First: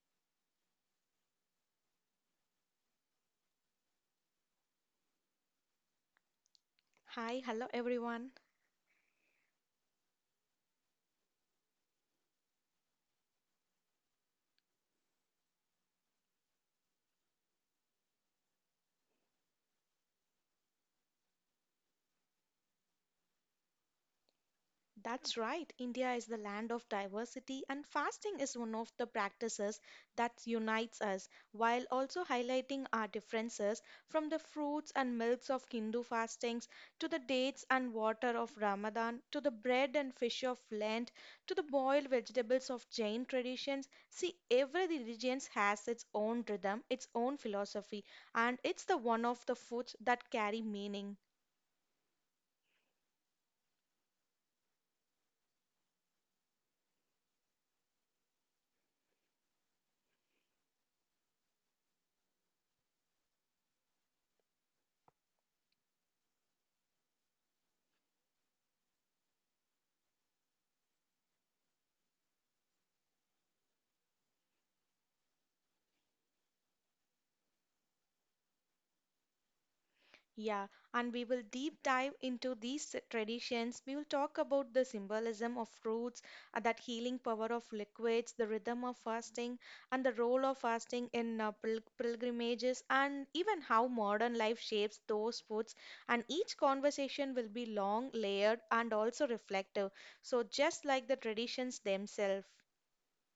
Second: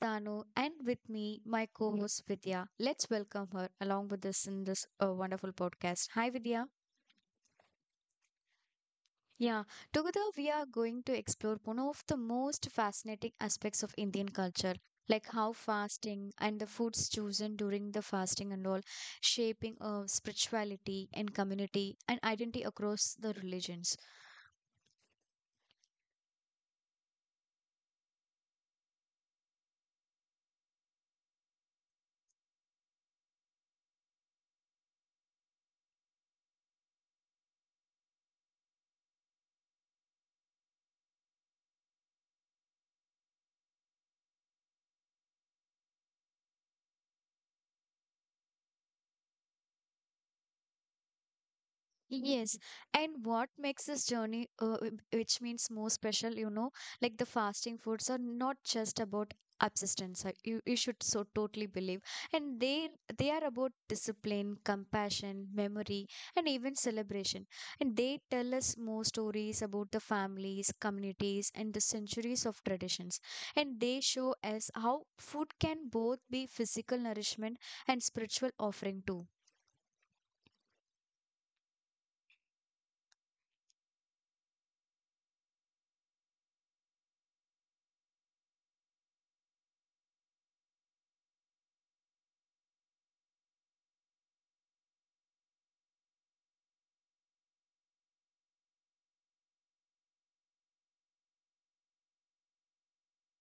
Danu and with me my co-host Vidya. Let's welcome her along with us in this wonderful podcast. Hi Vidya. Hi, hello everyone. Yeah, together we are going to explore one of the most fascinating aspects of Indian culture, like how fasting and the foods chosen during the fasting and all shaping spirituality and community and identity across the religions. That's right, India is the land of diversity, and fasting is one of the practices that unites us while also highlighting our differences from the fruits and milks of Hindu fastings to the dates and water of Ramadan to the bread and fish of Lent to the boiled vegetables of Jain traditions. See, every religion has its own rhythm, its own philosophy, and it's the one of the foods that carry meaning. Yes, and what makes this journey, which means more special, you know, like the fasting foods are not just about abstinence. You should so totally believe, and they are about discipline, compassion, memory, and even celebration. And they tell us more stories about the families, communities, and the centuries of traditions. And they show us how food can both be physical nourishment and spiritual offering too. Yeah, and we will deep dive into these traditions. We will talk about the symbolism of fruits, that healing power of liquids, the rhythm of fasting, and the role of fasting in pilgrimages, and even how modern life shapes those foods. And each conversation will be long, layered, and also reflective. So, just like the traditions themselves.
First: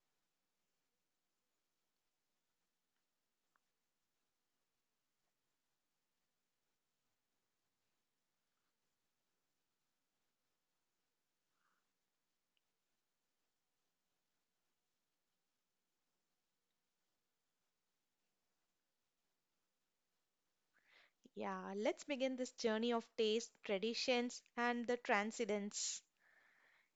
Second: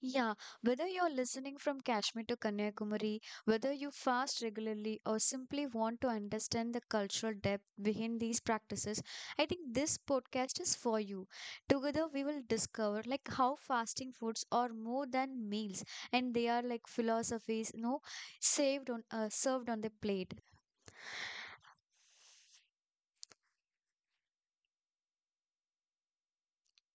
Yeah, whether you're listening from Kashmir to Kanyakumari, whether you fast regularly or simply want to understand the cultural depth behind these practices, I think this podcast is for you. Together we will discover like how fasting foods are more than meals and they are like philosophies, no, saved on served on the plate. Yeah, let's begin this journey of taste, traditions, and the transcendence.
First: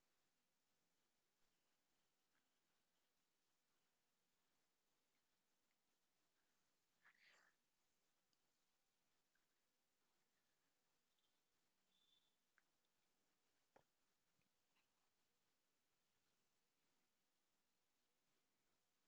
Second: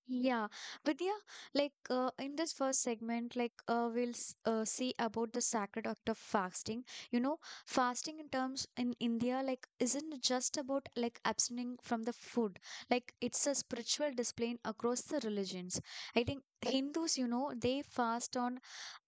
Yeah, Vidya, like in this first segment, like we'll see about the sacred act of fasting. You know, fasting in terms in India, like, isn't just about like abstaining from the food. Like, it's a spiritual display across the religions. I think Hindus, you know, they fast on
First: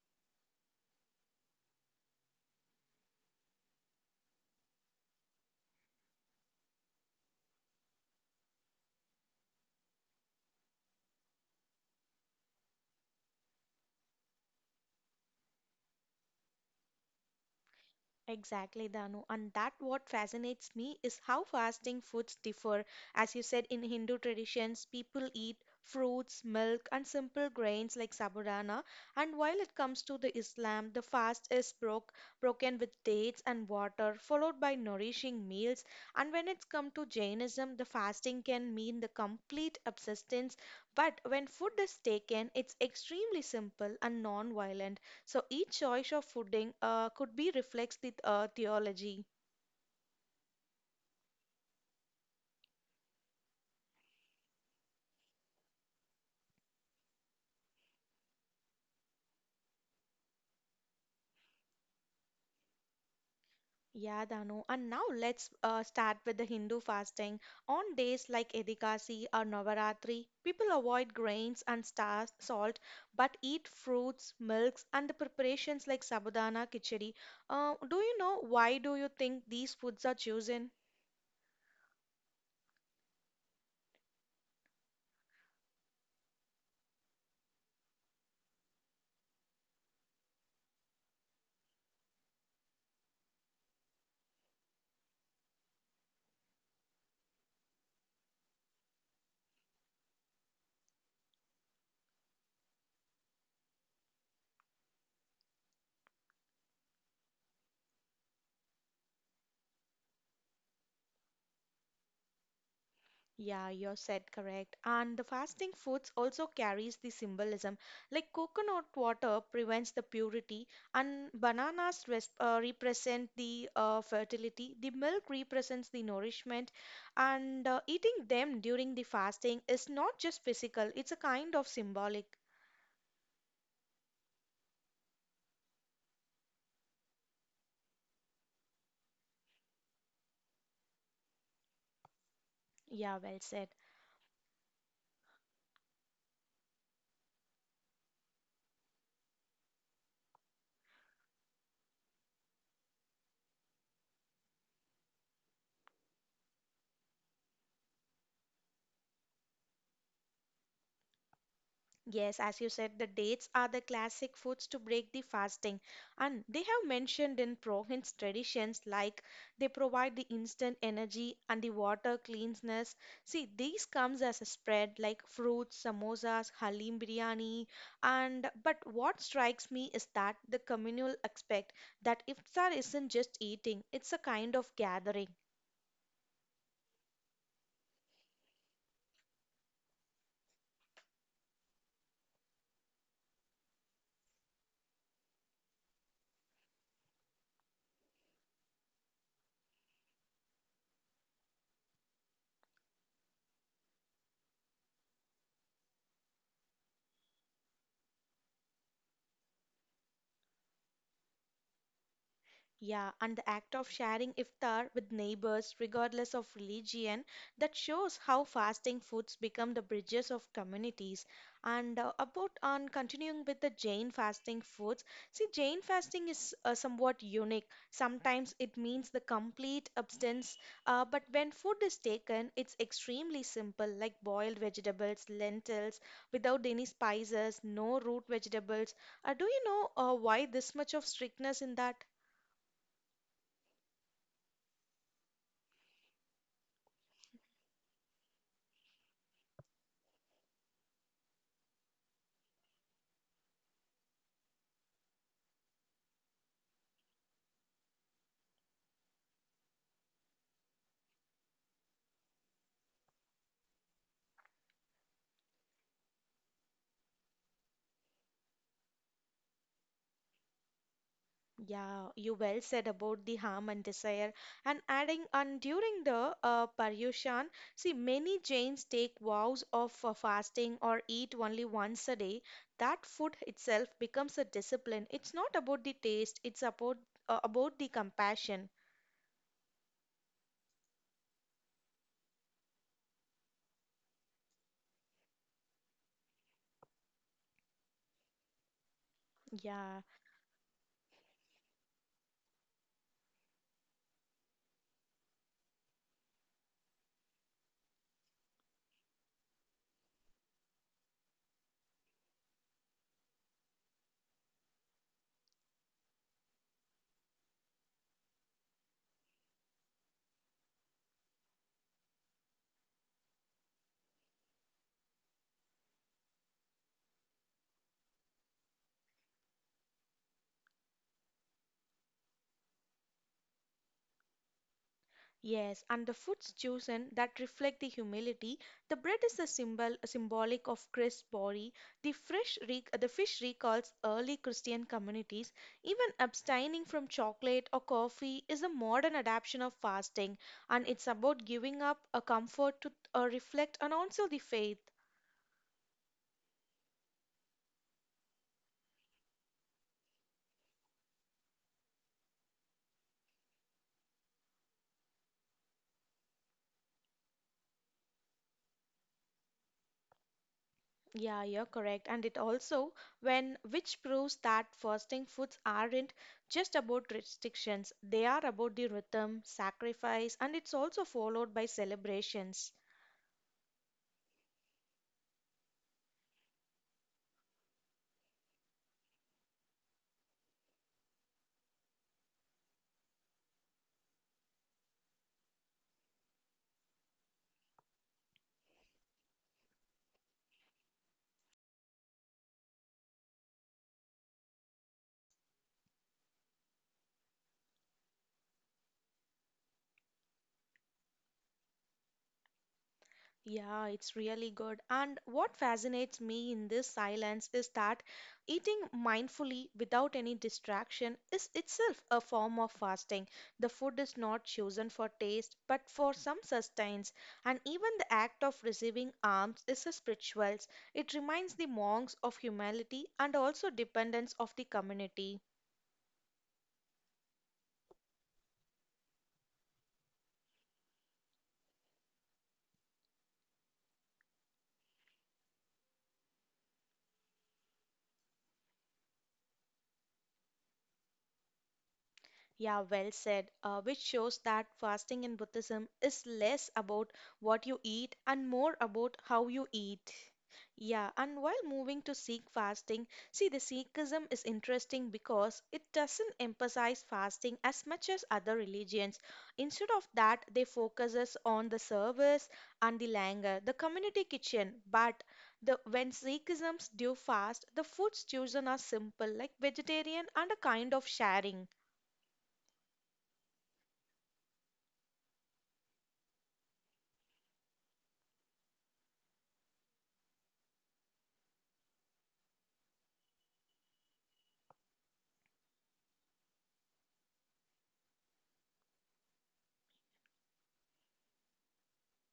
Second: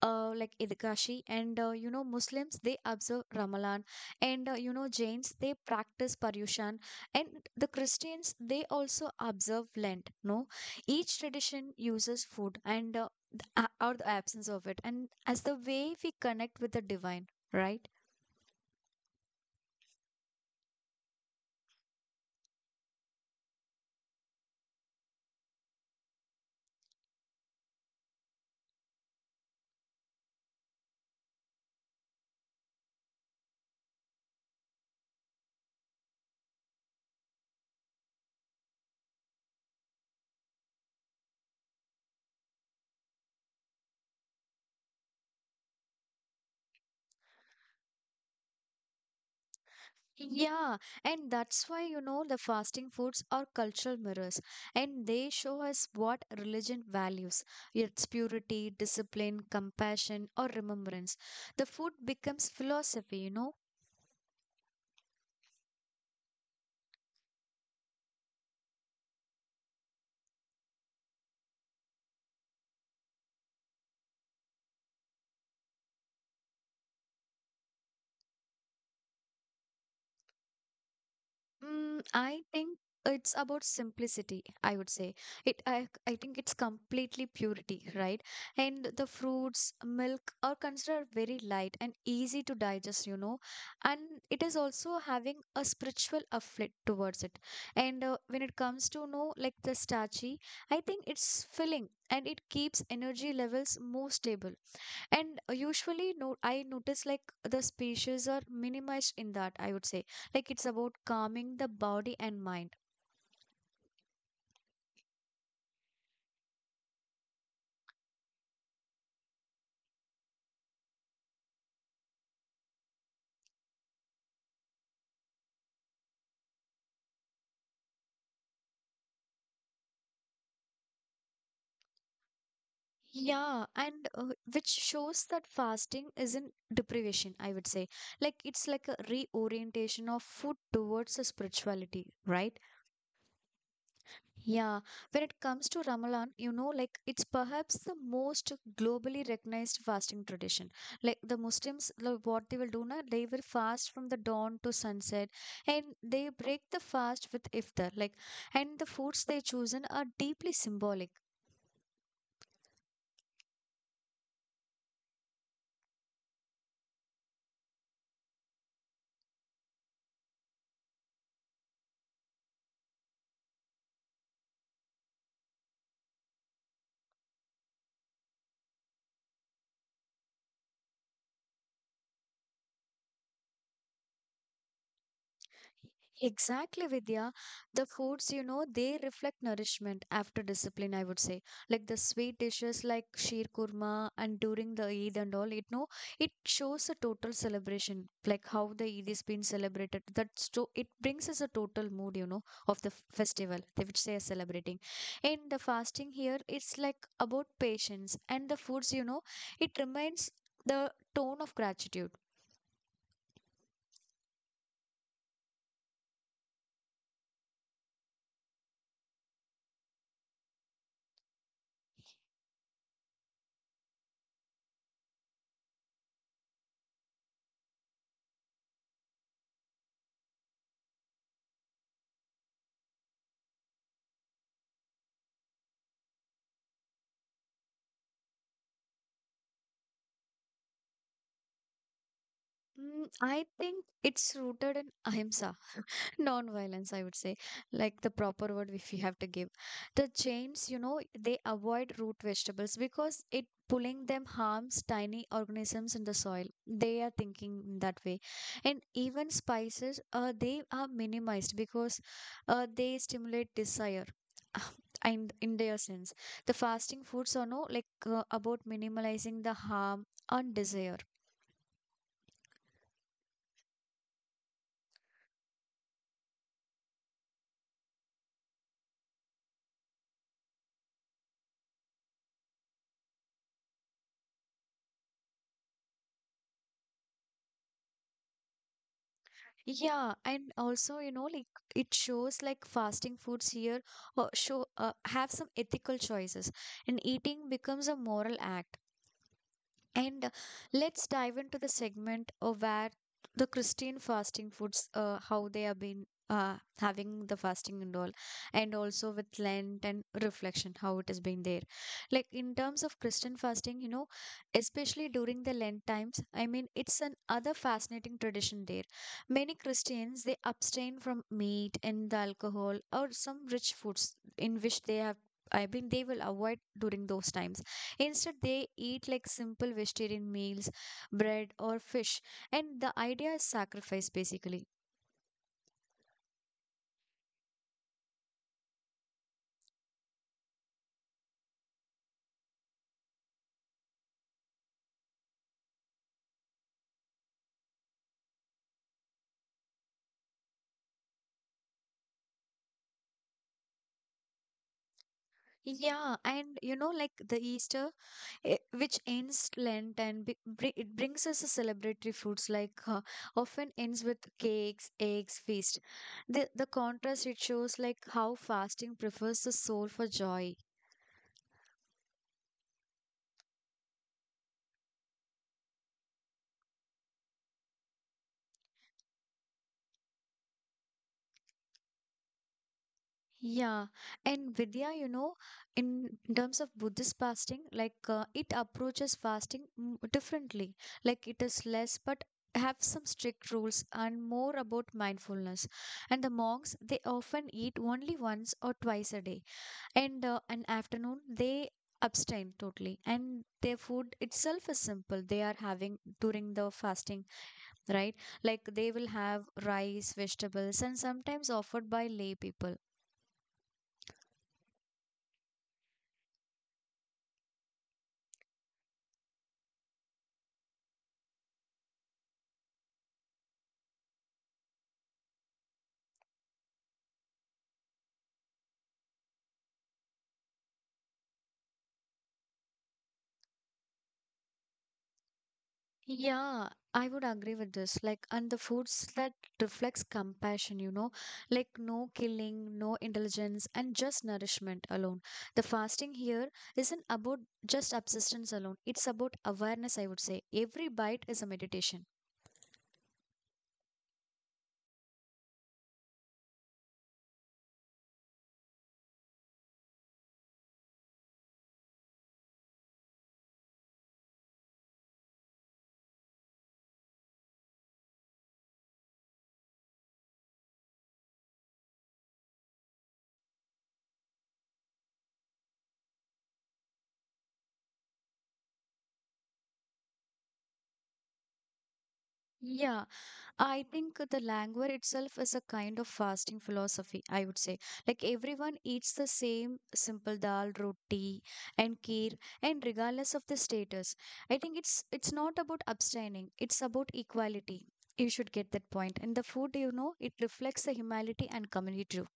like Idkashi, and you know, Muslims they observe Ramadan, and you know, Jains they practice Paryushan, and the Christians they also observe Lent. No, each tradition uses food and or the absence of it and as the way we connect with the divine, right? Exactly, Danu. And that what fascinates me is how fasting foods differ. As you said, in Hindu traditions, people eat fruits, milk, and simple grains like sabudana. And while it comes to the Islam, the fast is broke, broken with dates and water, followed by nourishing meals. And when it's come to Jainism, the fasting can mean the complete abstinence. But when food is taken, it's extremely simple and non-violent. So each choice of fooding could be reflects the theology. Yeah, and that's why you know the fasting foods are cultural mirrors, and they show us what religion values, its purity, discipline, compassion, or remembrance. The food becomes philosophy, you know. Yeah, Dano. And now let's start with the Hindu fasting. On days like Edikasi or Navaratri, people avoid grains and star salt, but eat fruits, milks, and the preparations like sabudana, khichdi. Do you know why do you think these foods are chosen? Mm, I think it's about simplicity, I would say. It I think it's completely purity, right? And the fruits, milk are considered very light and easy to digest, you know. And it is also having a spiritual afflict towards it. And when it comes to know like the starchy, I think it's filling and it keeps energy levels more stable. And usually, no, I notice like the species are minimized in that, I would say. Like it's about calming the body and mind. Yeah, you said correct. And the fasting foods also carries the symbolism. Like coconut water prevents the purity, and bananas res represent the fertility. The milk represents the nourishment, and eating them during the fasting is not just physical, it's a kind of symbolic. Yeah, and which shows that fasting isn't deprivation, I would say. Like it's like a reorientation of food towards the spirituality, right? Yeah, well said. Yeah, when it comes to Ramadan, you know, like it's perhaps the most globally recognized fasting tradition. Like the Muslims, like what they will do now, they will fast from the dawn to sunset, and they break the fast with iftar. Like, and the foods they chosen are deeply symbolic. Yes, as you said, the dates are the classic foods to break the fasting, and they have mentioned in province traditions like they provide the instant energy and the water cleanliness. See, these comes as a spread like fruits, samosas, halim biryani, and but what strikes me is that the communal aspect that iftar isn't just eating; it's a kind of gathering. Exactly, Vidya. The foods, you know, they reflect nourishment after discipline, I would say. Like the sweet dishes like sheer kurma and during the Eid and all, it no, it shows a total celebration, like how the Eid is being celebrated. That's so it brings us a total mood, you know, of the festival, they which they are celebrating. And the fasting here, it's like about patience and the foods, you know, it reminds the tone of gratitude. Yeah, and the act of sharing iftar with neighbors, regardless of religion, that shows how fasting foods become the bridges of communities. And about on continuing with the Jain fasting foods, see, Jain fasting is somewhat unique. Sometimes it means the complete abstinence, but when food is taken, it's extremely simple, like boiled vegetables, lentils, without any spices, no root vegetables. Do you know why this much of strictness in that? Mm, I think it's rooted in ahimsa, non-violence, I would say, like the proper word if you have to give. The chains you know they avoid root vegetables because it pulling them harms tiny organisms in the soil, they are thinking in that way. And even spices, they are minimized because they stimulate desire. And in their sense, the fasting foods are no like about minimalizing the harm on desire. Yeah, you well said about the harm and desire. And adding on during the Paryushan, see many Jains take vows of fasting or eat only once a day. That food itself becomes a discipline. It's not about the taste, it's about the compassion. Yeah, and also, you know, like it shows like fasting foods here show have some ethical choices, and eating becomes a moral act. Yeah. And let's dive into the segment of where the Christian fasting foods, how they have been having the fasting and all, and also with Lent and reflection, how it has been there. Like in terms of Christian fasting, you know, especially during the Lent times, I mean, it's an other fascinating tradition there. Many Christians they abstain from meat and the alcohol or some rich foods in which they have. I mean, they will avoid during those times. Instead, they eat like simple vegetarian meals, bread or fish, and the idea is sacrifice basically. Yes, and the foods chosen that reflect the humility. The bread is a symbolic of Christ's body. The fish recalls early Christian communities. Even abstaining from chocolate or coffee is a modern adaptation of fasting, and it's about giving up a comfort to reflect and also the faith. Yeah, and you know, like the Easter, eh, which ends Lent and it brings us a celebratory foods like often ends with cakes, eggs, feast. The contrast it shows like how fasting prefers the soul for joy. Yeah, you're correct. And it also when which proves that fasting foods aren't just about restrictions. They are about the rhythm, sacrifice, and it's also followed by celebrations. Yeah, and Vidya, you know, in terms of Buddhist fasting, like it approaches fasting differently. Like it is less, but have some strict rules and more about mindfulness. And the monks, they often eat only once or twice a day, and an afternoon they abstain totally. And their food itself is simple. They are having during the fasting, right? Like they will have rice, vegetables, and sometimes offered by lay people. Yeah, it's really good. And what fascinates me in this silence is that eating mindfully without any distraction is itself a form of fasting. The food is not chosen for taste, but for some sustenance. And even the act of receiving alms is a spiritual. It reminds the monks of humility and also dependence of the community. Yeah, I would agree with this. Like, and the foods that reflects compassion, you know, like no killing, no indulgence, and just nourishment alone. The fasting here isn't about just subsistence alone. It's about awareness, I would say. Every bite is a meditation. Yeah, well said. Which shows that fasting in Buddhism is less about what you eat and more about how you eat. Yeah, and while moving to Sikh fasting, see the Sikhism is interesting because it doesn't emphasize fasting as much as other religions. Instead of that, they focuses on the service and the langar, the community kitchen. But the when Sikhisms do fast, the foods chosen are simple, like vegetarian and a kind of sharing. Yeah, I think the languor itself is a kind of fasting philosophy, I would say. Like everyone eats the same simple dal, roti, and kheer, and regardless of the status. I think it's not about abstaining, it's about equality. You should get that point. And the food, you know, it reflects the humanity and community too.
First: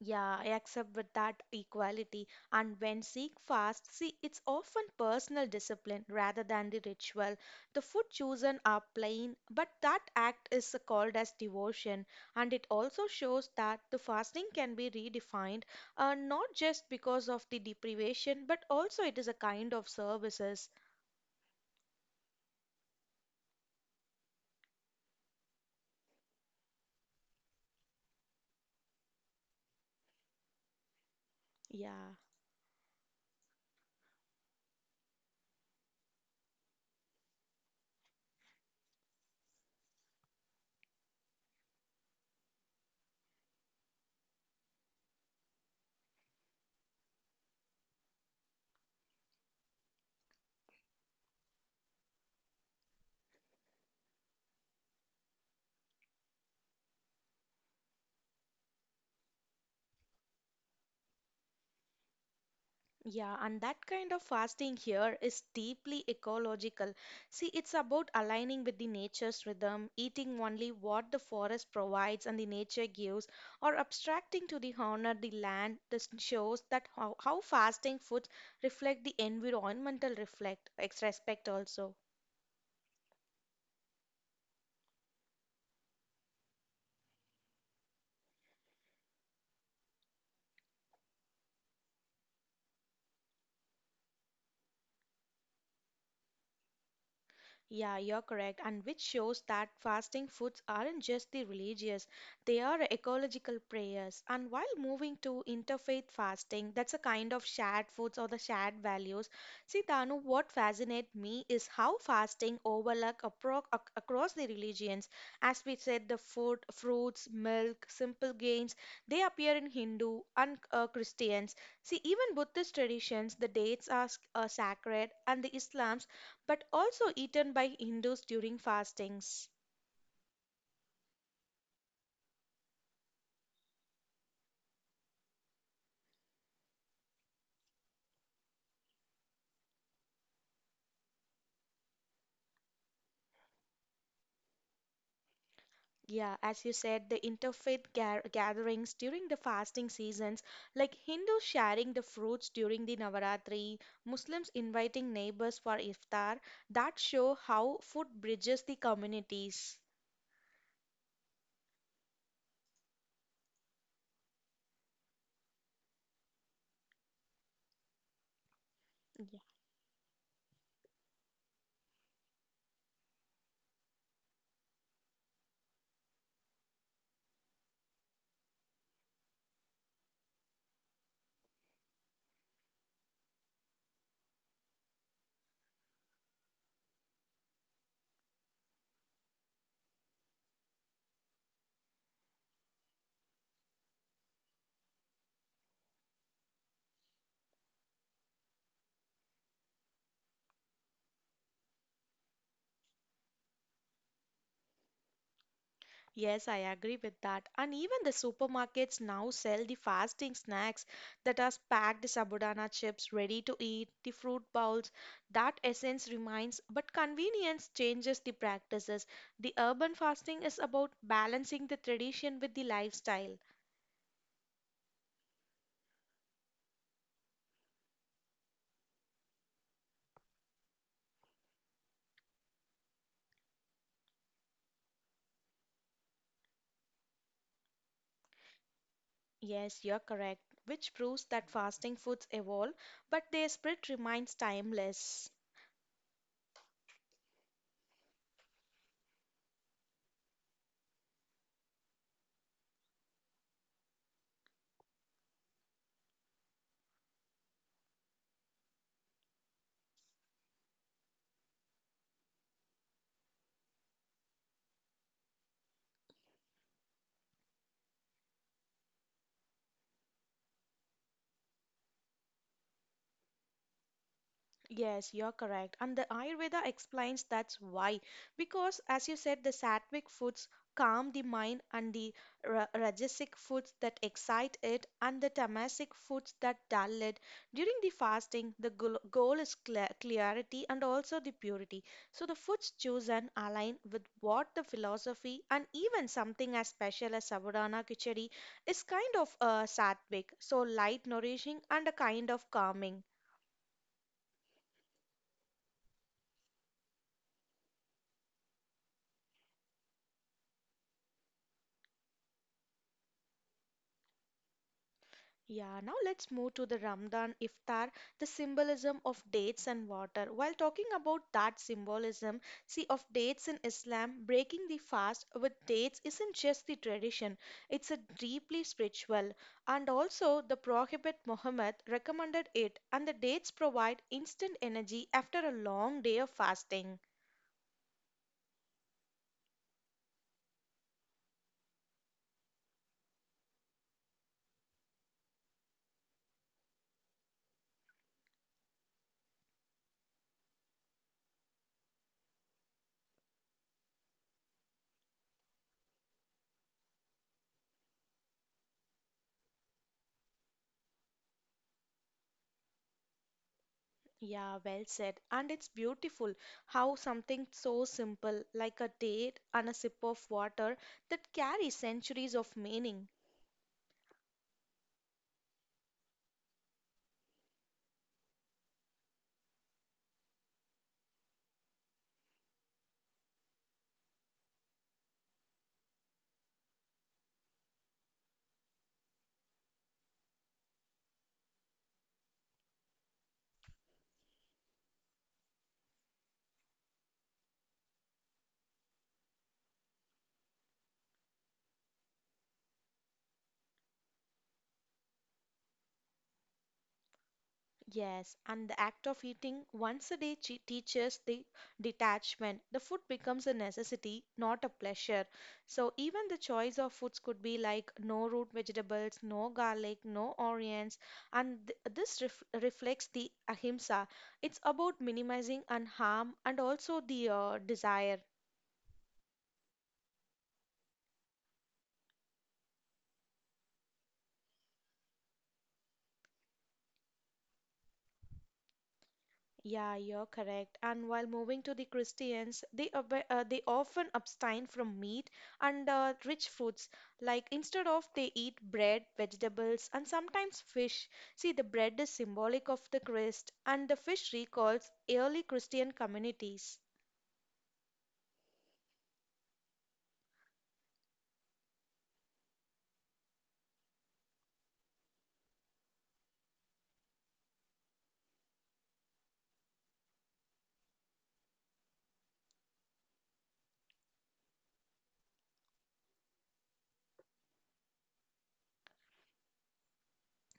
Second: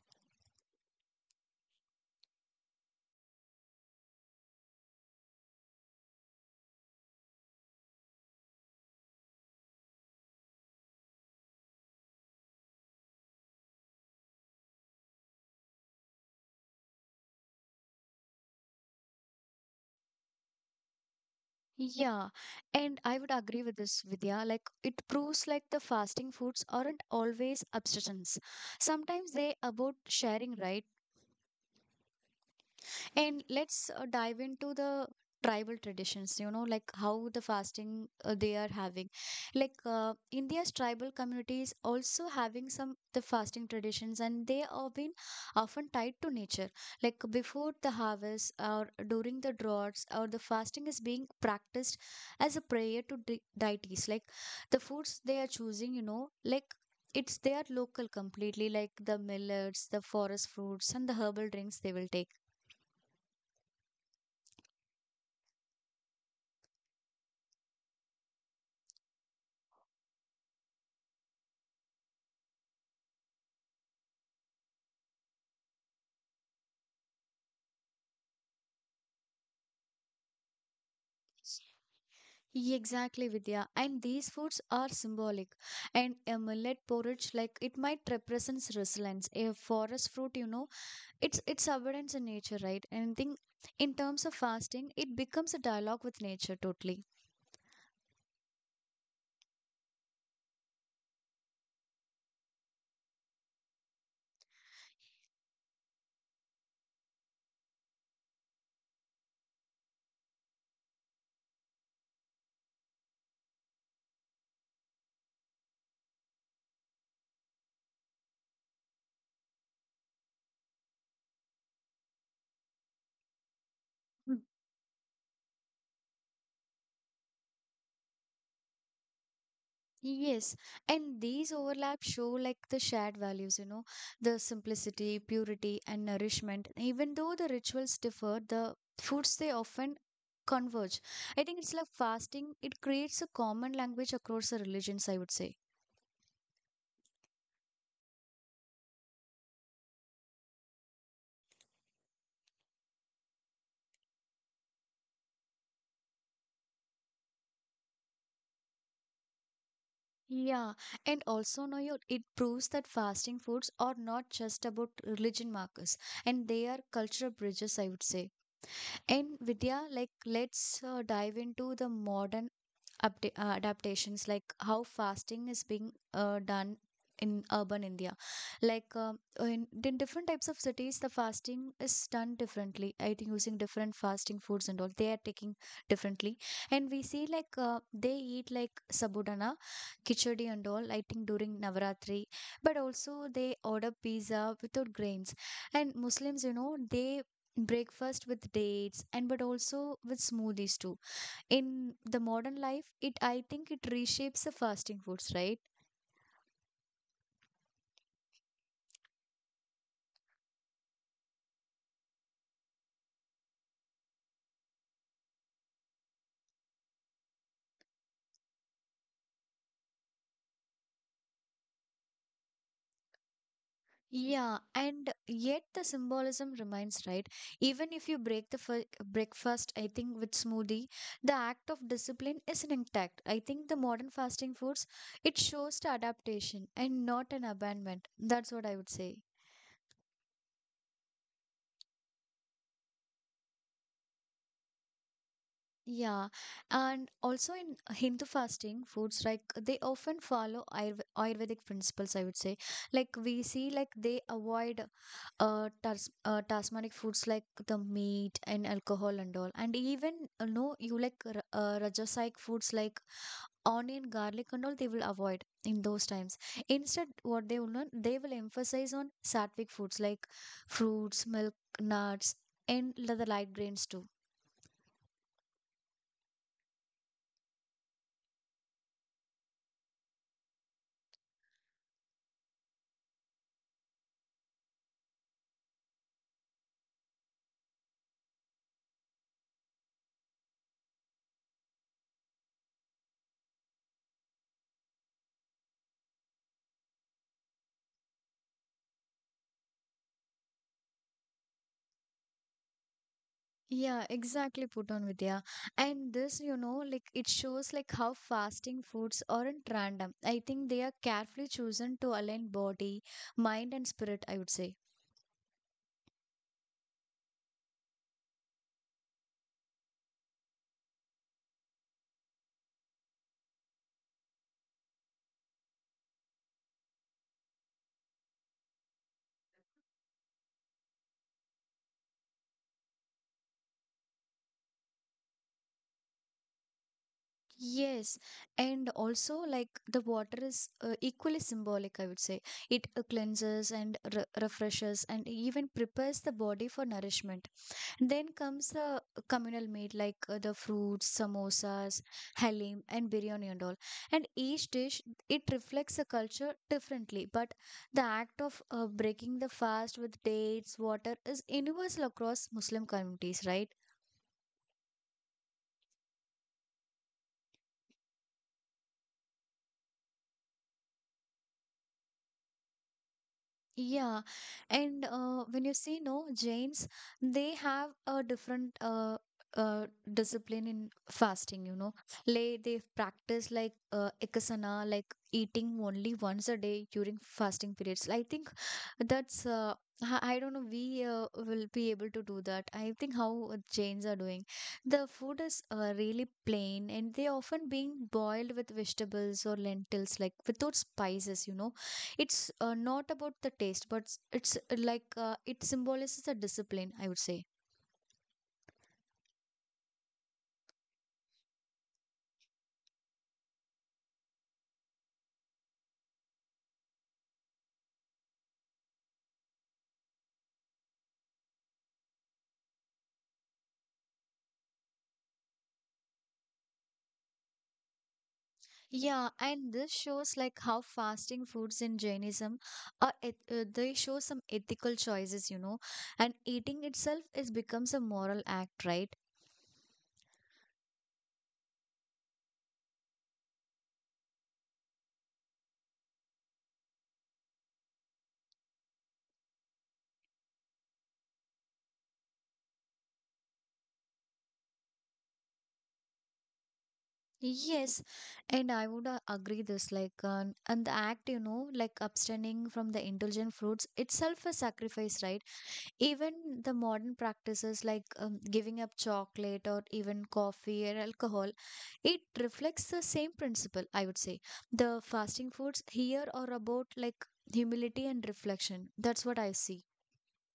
Yeah, I accept with that equality. And when Sikh fast, see, it's often personal discipline rather than the ritual. The food chosen are plain, but that act is called as devotion. And it also shows that the fasting can be redefined, not just because of the deprivation, but also it is a kind of services. Yeah, and I would agree with this, Vidya. Like it proves like the fasting foods aren't always abstentions. Sometimes they about sharing, right? Yeah. And let's dive into the tribal traditions, you know, like how the fasting they are having. Like India's tribal communities also having some the fasting traditions and they are been often tied to nature. Like before the harvest or during the droughts or the fasting is being practiced as a prayer to deities. Like the foods they are choosing, you know, like it's they are local completely, like the millets, the forest fruits, and the herbal drinks they will take. Yeah, and that kind of fasting here is deeply ecological. See, it's about aligning with the nature's rhythm, eating only what the forest provides and the nature gives, or abstracting to the honor the land. This shows that how fasting foods reflect the environmental respect also. Yeah, exactly, Vidya. And these foods are symbolic. And a millet porridge, like it might represents resilience. A forest fruit, you know, it's abundance in nature, right? And I think in terms of fasting, it becomes a dialogue with nature totally. Yeah, you're correct. And which shows that fasting foods aren't just the religious, they are ecological prayers. And while moving to interfaith fasting, that's a kind of shared foods or the shared values. See, Danu, what fascinates me is how fasting across the religions. As we said, the food, fruits, milk, simple gains, they appear in Hindu and Christians. See, even Buddhist traditions, the dates are sacred, and the Islam's but also eaten by Hindus during fastings. Yes, and these overlaps show like the shared values, you know, the simplicity, purity, and nourishment. Even though the rituals differ, the foods they often converge. I think it's like fasting, it creates a common language across the religions, I would say. Yeah, as you said, the interfaith gatherings during the fasting seasons, like Hindus sharing the fruits during the Navaratri, Muslims inviting neighbors for iftar, that show how food bridges the communities. Yeah, and also know you it proves that fasting foods are not just about religion markers, and they are cultural bridges, I would say. And Vidya, like let's dive into the modern adaptations, like how fasting is being done in urban India, like in different types of cities the fasting is done differently, I think, using different fasting foods and all they are taking differently. And we see like they eat like sabudana kichadi and all, I think during Navaratri, but also they order pizza without grains. And Muslims, you know, they breakfast with dates and but also with smoothies too. In the modern life, it I think it reshapes the fasting foods, right? Yes, I agree with that. And even the supermarkets now sell the fasting snacks that are packed sabudana chips ready to eat, the fruit bowls. That essence remains, but convenience changes the practices. The urban fasting is about balancing the tradition with the lifestyle. Yeah, and yet the symbolism remains, right? Even if you break the breakfast I think with smoothie, the act of discipline is intact. I think the modern fasting foods, it shows the adaptation and not an abandonment, that's what I would say. Yes, you're correct, which proves that fasting foods evolve, but their spirit remains timeless. Yeah, and also in Hindu fasting, foods like they often follow Ayurvedic principles, I would say. Like we see, like they avoid Tasmanic foods like the meat and alcohol and all, and even no, you like r- Rajasic foods like onion, garlic and all, they will avoid in those times. Instead, what they will not, they will emphasize on sattvic foods like fruits, milk, nuts, and the light grains too. Yes, you're correct. And the Ayurveda explains that's why. Because, as you said, the sattvic foods calm the mind, and the rajasic foods that excite it, and the tamasic foods that dull it. During the fasting, goal is clarity and also the purity. So, the foods chosen align with what the philosophy and even something as special as Savadana Khichdi is kind of sattvic. So, light, nourishing, and a kind of calming. Yeah, exactly, put on Vidya. And this, you know, like it shows like how fasting foods aren't random. I think they are carefully chosen to align body, mind, and spirit, I would say. Yeah, now let's move to the Ramadan iftar, the symbolism of dates and water. While talking about that symbolism, see of dates in Islam, breaking the fast with dates isn't just the tradition, it's a deeply spiritual. And also the Prophet Muhammad recommended it, and the dates provide instant energy after a long day of fasting. Yes, and also like the water is equally symbolic, I would say. It cleanses and re refreshes and even prepares the body for nourishment. Then comes the communal meat like the fruits, samosas, halim, and biryani and all. And each dish it reflects the culture differently, but the act of breaking the fast with dates, water is universal across Muslim communities, right? Yeah, well said. And it's beautiful how something so simple like a date and a sip of water that carries centuries of meaning. Yeah, and when you see no Jains, they have a different uh, discipline in fasting. You know, like they practice like ekasana, like eating only once a day during fasting periods. I think that's I don't know. We will be able to do that. I think how chains are doing. The food is really plain, and they often being boiled with vegetables or lentils, like without spices. You know, it's not about the taste, but it's it symbolizes a discipline. I would say. Yes, and the act of eating once a day teaches the detachment. The food becomes a necessity, not a pleasure. So even the choice of foods could be like no root vegetables, no garlic, no onions, and this reflects the ahimsa. It's about minimizing and harm and also the desire. Yeah, and this shows like how fasting foods in Jainism are they show some ethical choices, you know, and eating itself is becomes a moral act, right? Yeah, you're correct. And while moving to the Christians, they often abstain from meat and rich foods. Like instead of they eat bread, vegetables, and sometimes fish. See, the bread is symbolic of the Christ, and the fish recalls early Christian communities. Yes, and I would agree this and the act, you know, like abstaining from the indulgent fruits itself a sacrifice, right? Even the modern practices like giving up chocolate or even coffee or alcohol, it reflects the same principle, I would say. The fasting foods here are about like humility and reflection. That's what I see.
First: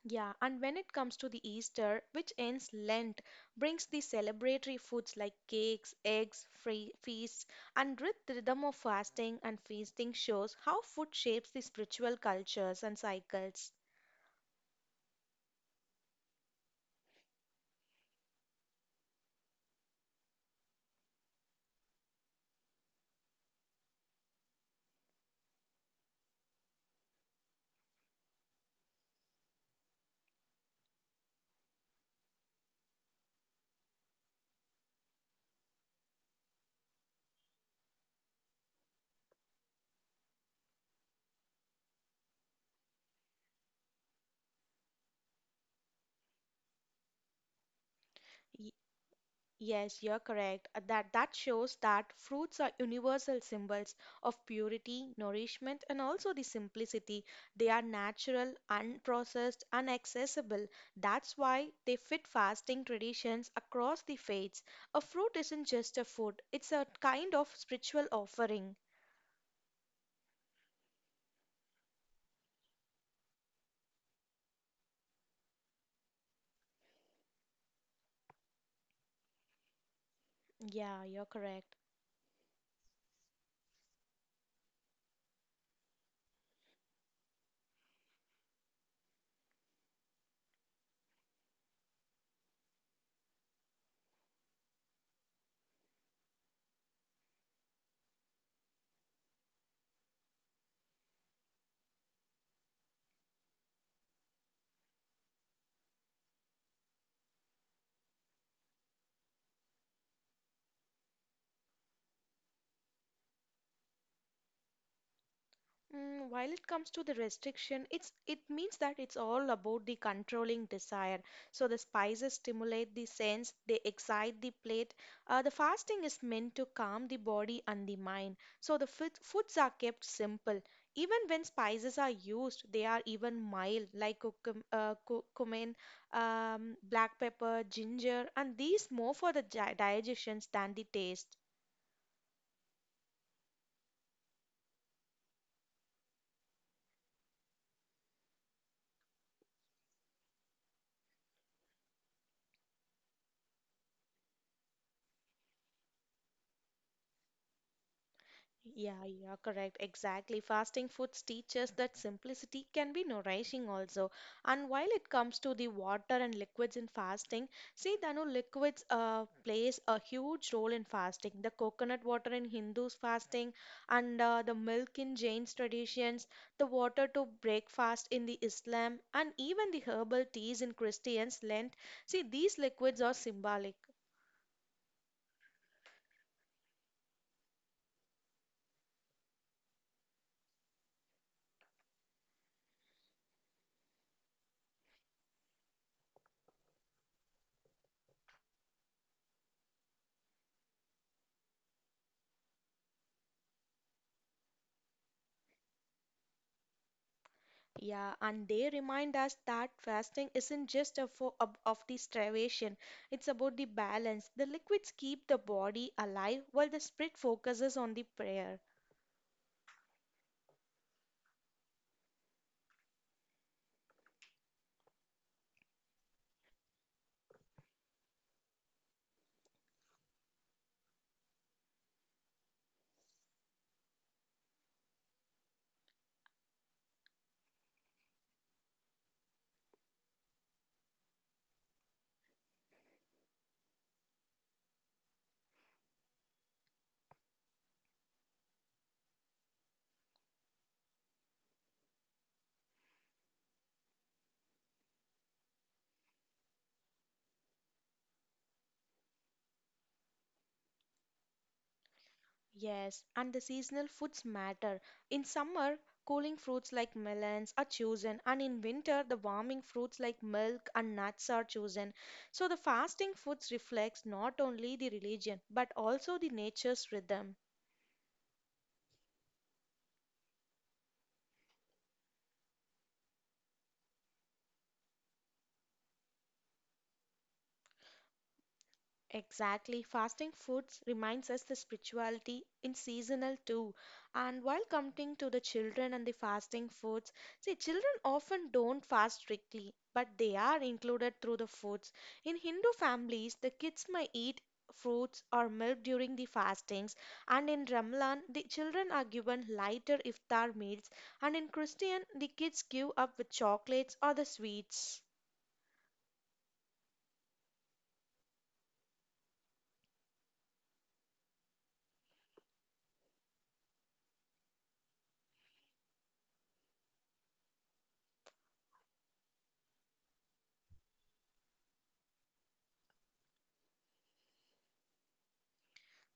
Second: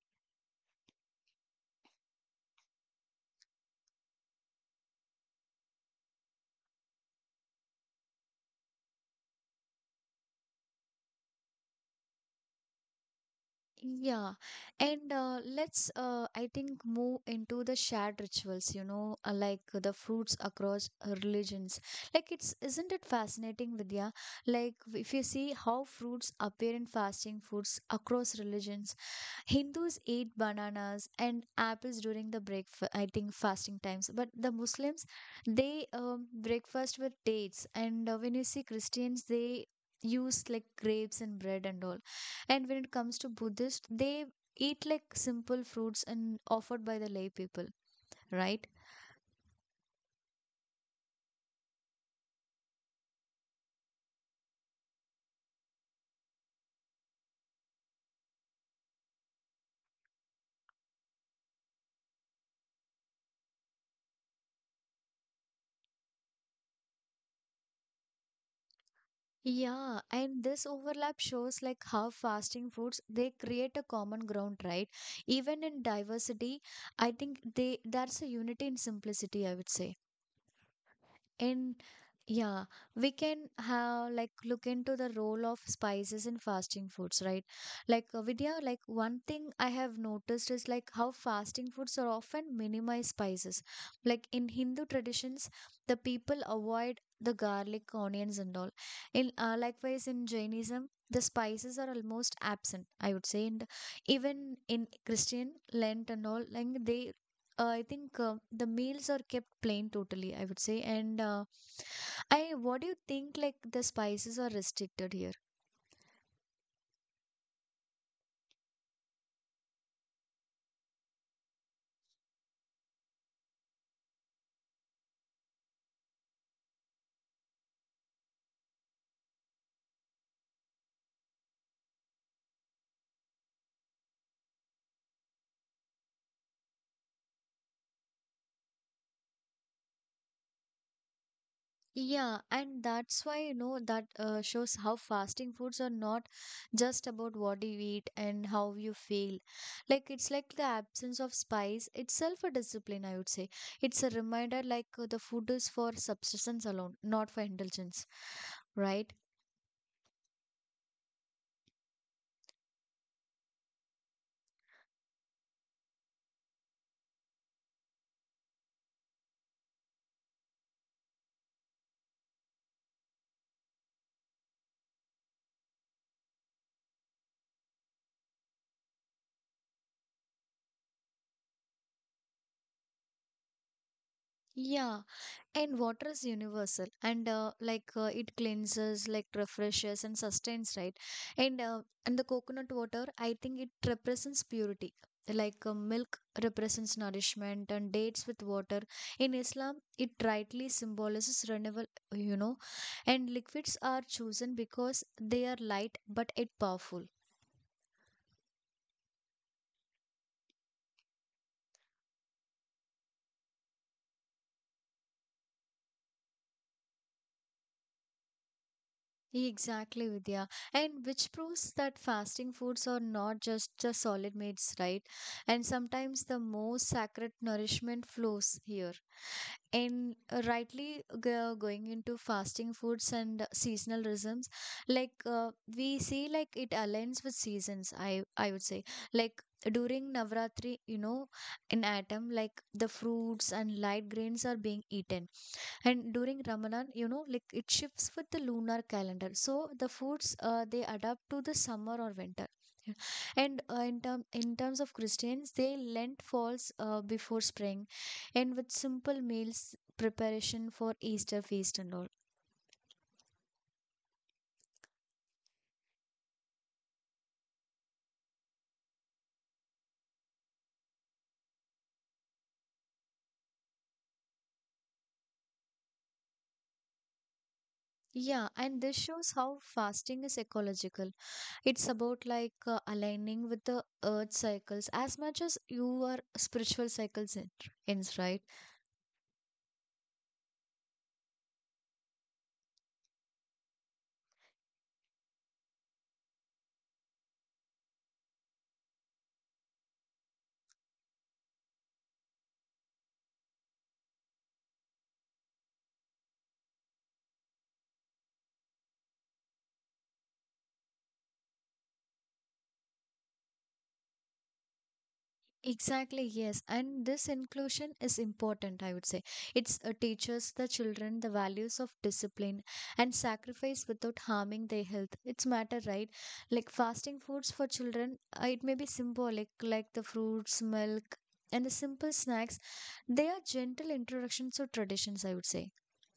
Yeah, and when it comes to the Easter, which ends Lent, brings the celebratory foods like cakes, eggs, free feasts, and with the rhythm of fasting and feasting shows how food shapes the spiritual cultures and cycles. Yeah, and let's I think move into the shared rituals, you know, like the fruits across religions. Like it's isn't it fascinating, Vidya? Like if you see how fruits appear in fasting foods across religions, Hindus eat bananas and apples during the break, I think fasting times, but the Muslims they breakfast with dates, and when you see Christians, they use like grapes and bread and all. And when it comes to Buddhist, they eat like simple fruits and offered by the lay people, right? Yes, you're correct. That that shows that fruits are universal symbols of purity, nourishment, and also the simplicity. They are natural, unprocessed, and accessible. That's why they fit fasting traditions across the faiths. A fruit isn't just a food; it's a kind of spiritual offering. Yeah, and this overlap shows like how fasting foods they create a common ground, right? Even in diversity, I think they that's a unity in simplicity, I would say. Yeah, you're correct. And yeah, we can have like look into the role of spices in fasting foods, right? Like Vidya, like one thing I have noticed is like how fasting foods are often minimize spices. Like in Hindu traditions, the people avoid the garlic, onions, and all. In likewise in Jainism, the spices are almost absent. I would say, and even in Christian Lent and all, like they I think the meals are kept plain totally, I would say. And I, what do you think? Like the spices are restricted here. Mm, while it comes to the restriction, it means that it's all about the controlling desire. So the spices stimulate the sense, they excite the plate. The fasting is meant to calm the body and the mind. So foods are kept simple. Even when spices are used, they are even mild, like cumin, black pepper, ginger, and these more for the digestions than the taste. Yeah, and that's why you know that shows how fasting foods are not just about what you eat and how you feel. Like it's like the absence of spice itself a discipline, I would say. It's a reminder like the food is for subsistence alone, not for indulgence, Yeah, right? yeah, correct. Exactly. Fasting foods teach us that simplicity can be nourishing also. And while it comes to the water and liquids in fasting, see, Danu, liquids plays a huge role in fasting. The coconut water in Hindus fasting and the milk in Jain's traditions, the water to breakfast in the Islam, and even the herbal teas in Christians' Lent. See, these liquids are symbolic. Yeah. And water is universal and it cleanses, like refreshes and sustains, right? And and the coconut water, I think it represents purity. Like milk represents nourishment and dates with water. In Islam, it rightly symbolizes renewal, you know. And liquids are chosen because they are light but yet powerful. Yeah, and they remind us that fasting isn't just a of the starvation, it's about the balance. The liquids keep the body alive while the spirit focuses on the prayer. Exactly, Vidya. And which proves that fasting foods are not just the solid meats, right? And sometimes the most sacred nourishment flows here. And going into fasting foods and seasonal rhythms, like we see, like it aligns with seasons. I would say, like during Navratri, you know, in autumn, like the fruits and light grains are being eaten, and during Ramadan, you know, like it shifts with the lunar calendar, so the foods they adapt to the summer or winter. Yeah. And in terms of Christians, they Lent falls before spring and with simple meals preparation for Easter feast and all. Yes, and the seasonal foods matter. In summer, cooling fruits like melons are chosen, and in winter, the warming fruits like milk and nuts are chosen. So the fasting foods reflects not only the religion but also the nature's rhythm. Yeah, and this shows how fasting is ecological. It's about like aligning with the earth cycles as much as you are spiritual cycles ends, right? Exactly. Fasting foods reminds us the spirituality in seasonal too. And while coming to the children and the fasting foods, see, children often don't fast strictly, but they are included through the foods. In Hindu families, the kids may eat fruits or milk during the fastings, and in Ramadan, the children are given lighter iftar meals, and in Christian, the kids give up with chocolates or the sweets. Exactly, yes. And this inclusion is important, I would say. It teaches the children the values of discipline and sacrifice without harming their health. It's matter, right? Like fasting foods for children, it may be symbolic, like the fruits, milk, and the simple snacks. They are gentle introductions to traditions, I would say.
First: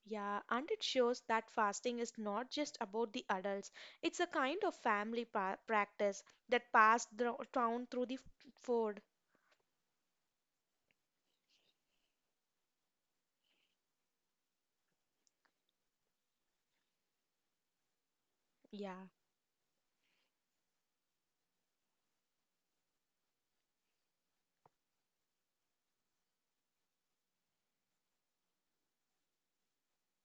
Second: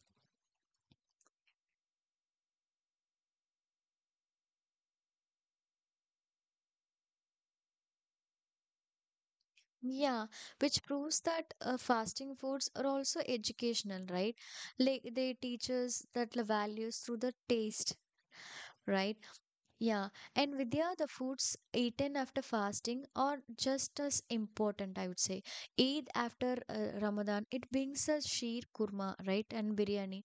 Yeah, and it shows that fasting is not just about the adults. It's a kind of family pa practice that down through the food. Yeah, which proves that fasting foods are also educational, right? Like they teach us that the values through the taste, Yeah. right? Yeah, and Vidya, the foods eaten after fasting are just as important, I would say. Eid after Ramadan, it brings us sheer kurma, right, and biryani.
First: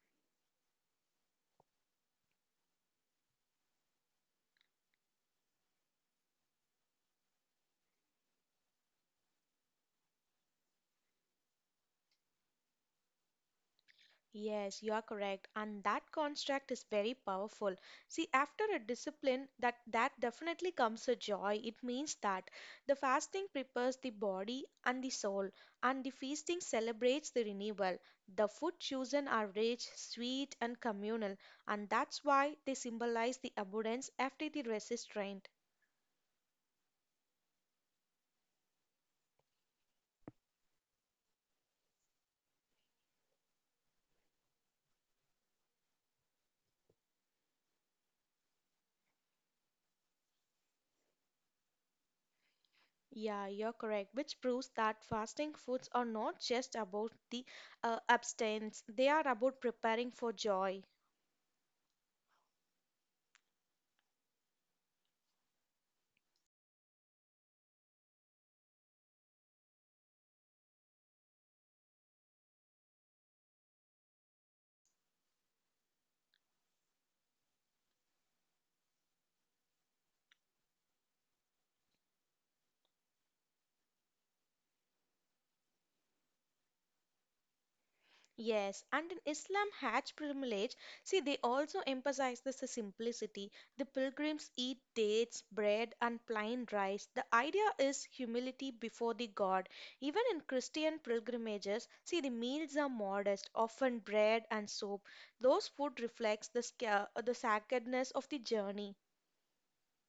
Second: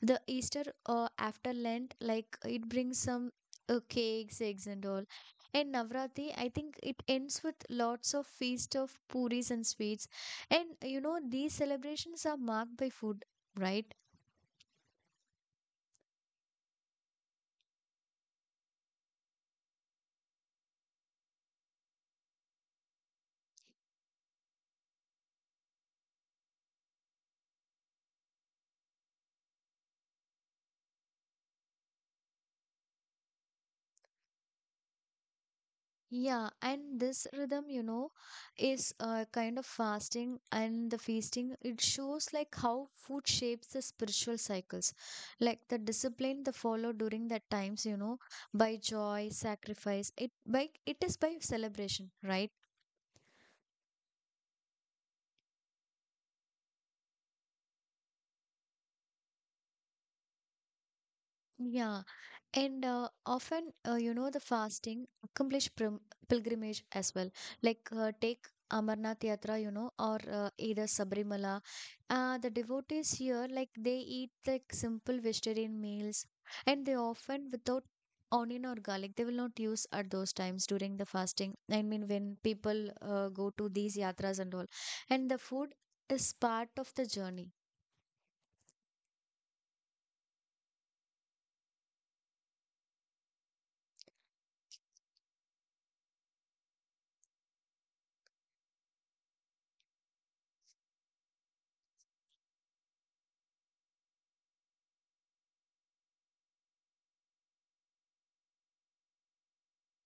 The Easter after Lent, like it brings some cakes, eggs, and all. And Navratri, I think it ends with lots of feast of puris and sweets. And you know, these celebrations are marked by food, right? Yes, you are correct. And that construct is very powerful. See, after a discipline, that definitely comes a joy. It means that the fasting prepares the body and the soul, and the feasting celebrates the renewal. The food chosen are rich, sweet, and communal, and that's why they symbolize the abundance after the restraint. Yeah, and this rhythm, you know, is kind of fasting and the feasting. It shows like how food shapes the spiritual cycles, like the discipline they follow during that times, you know, by joy, sacrifice. It by it is by celebration, right? Yeah, you're correct, which proves that fasting foods are not just about the abstinence, they are about preparing for joy. Yeah. And often, you know, the fasting accomplish pilgrimage as well. Like take Amarnath Yatra, you know, or either Sabrimala. The devotees here, like they eat like simple vegetarian meals, and they often without onion or garlic. They will not use at those times during the fasting. I mean, when people go to these yatras and all, and the food is part of the journey. Yes, and in Islam, Hajj pilgrimage, see, they also emphasize this the simplicity. The pilgrims eat dates, bread, and plain rice. The idea is humility before the God. Even in Christian pilgrimages, see, the meals are modest, often bread and soap. Those food reflects the the sacredness of the journey.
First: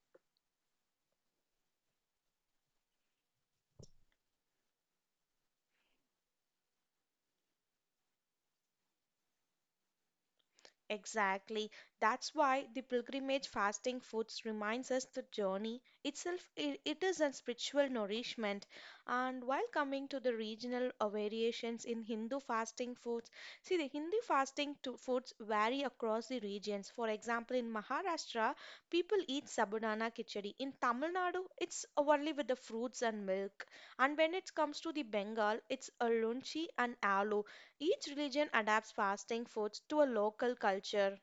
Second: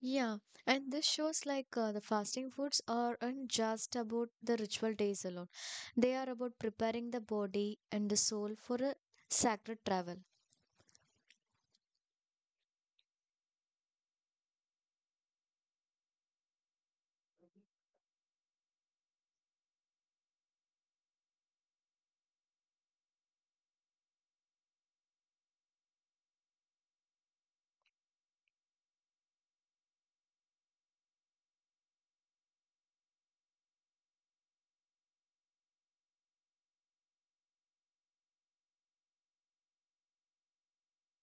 Yeah, and this shows like the fasting foods aren't just about the ritual days alone. They are about preparing the body and the soul for a sacred travel. Exactly. That's why the pilgrimage fasting foods reminds us the journey itself I it is a spiritual nourishment. And while coming to the regional variations in Hindu fasting foods, see the Hindu fasting to foods vary across the regions. For example, in Maharashtra, people eat sabudana khichdi. In Tamil Nadu, it's only with the fruits and milk. And when it comes to the Bengal, it's a lunchi and aloo. Each religion adapts fasting foods to a local culture.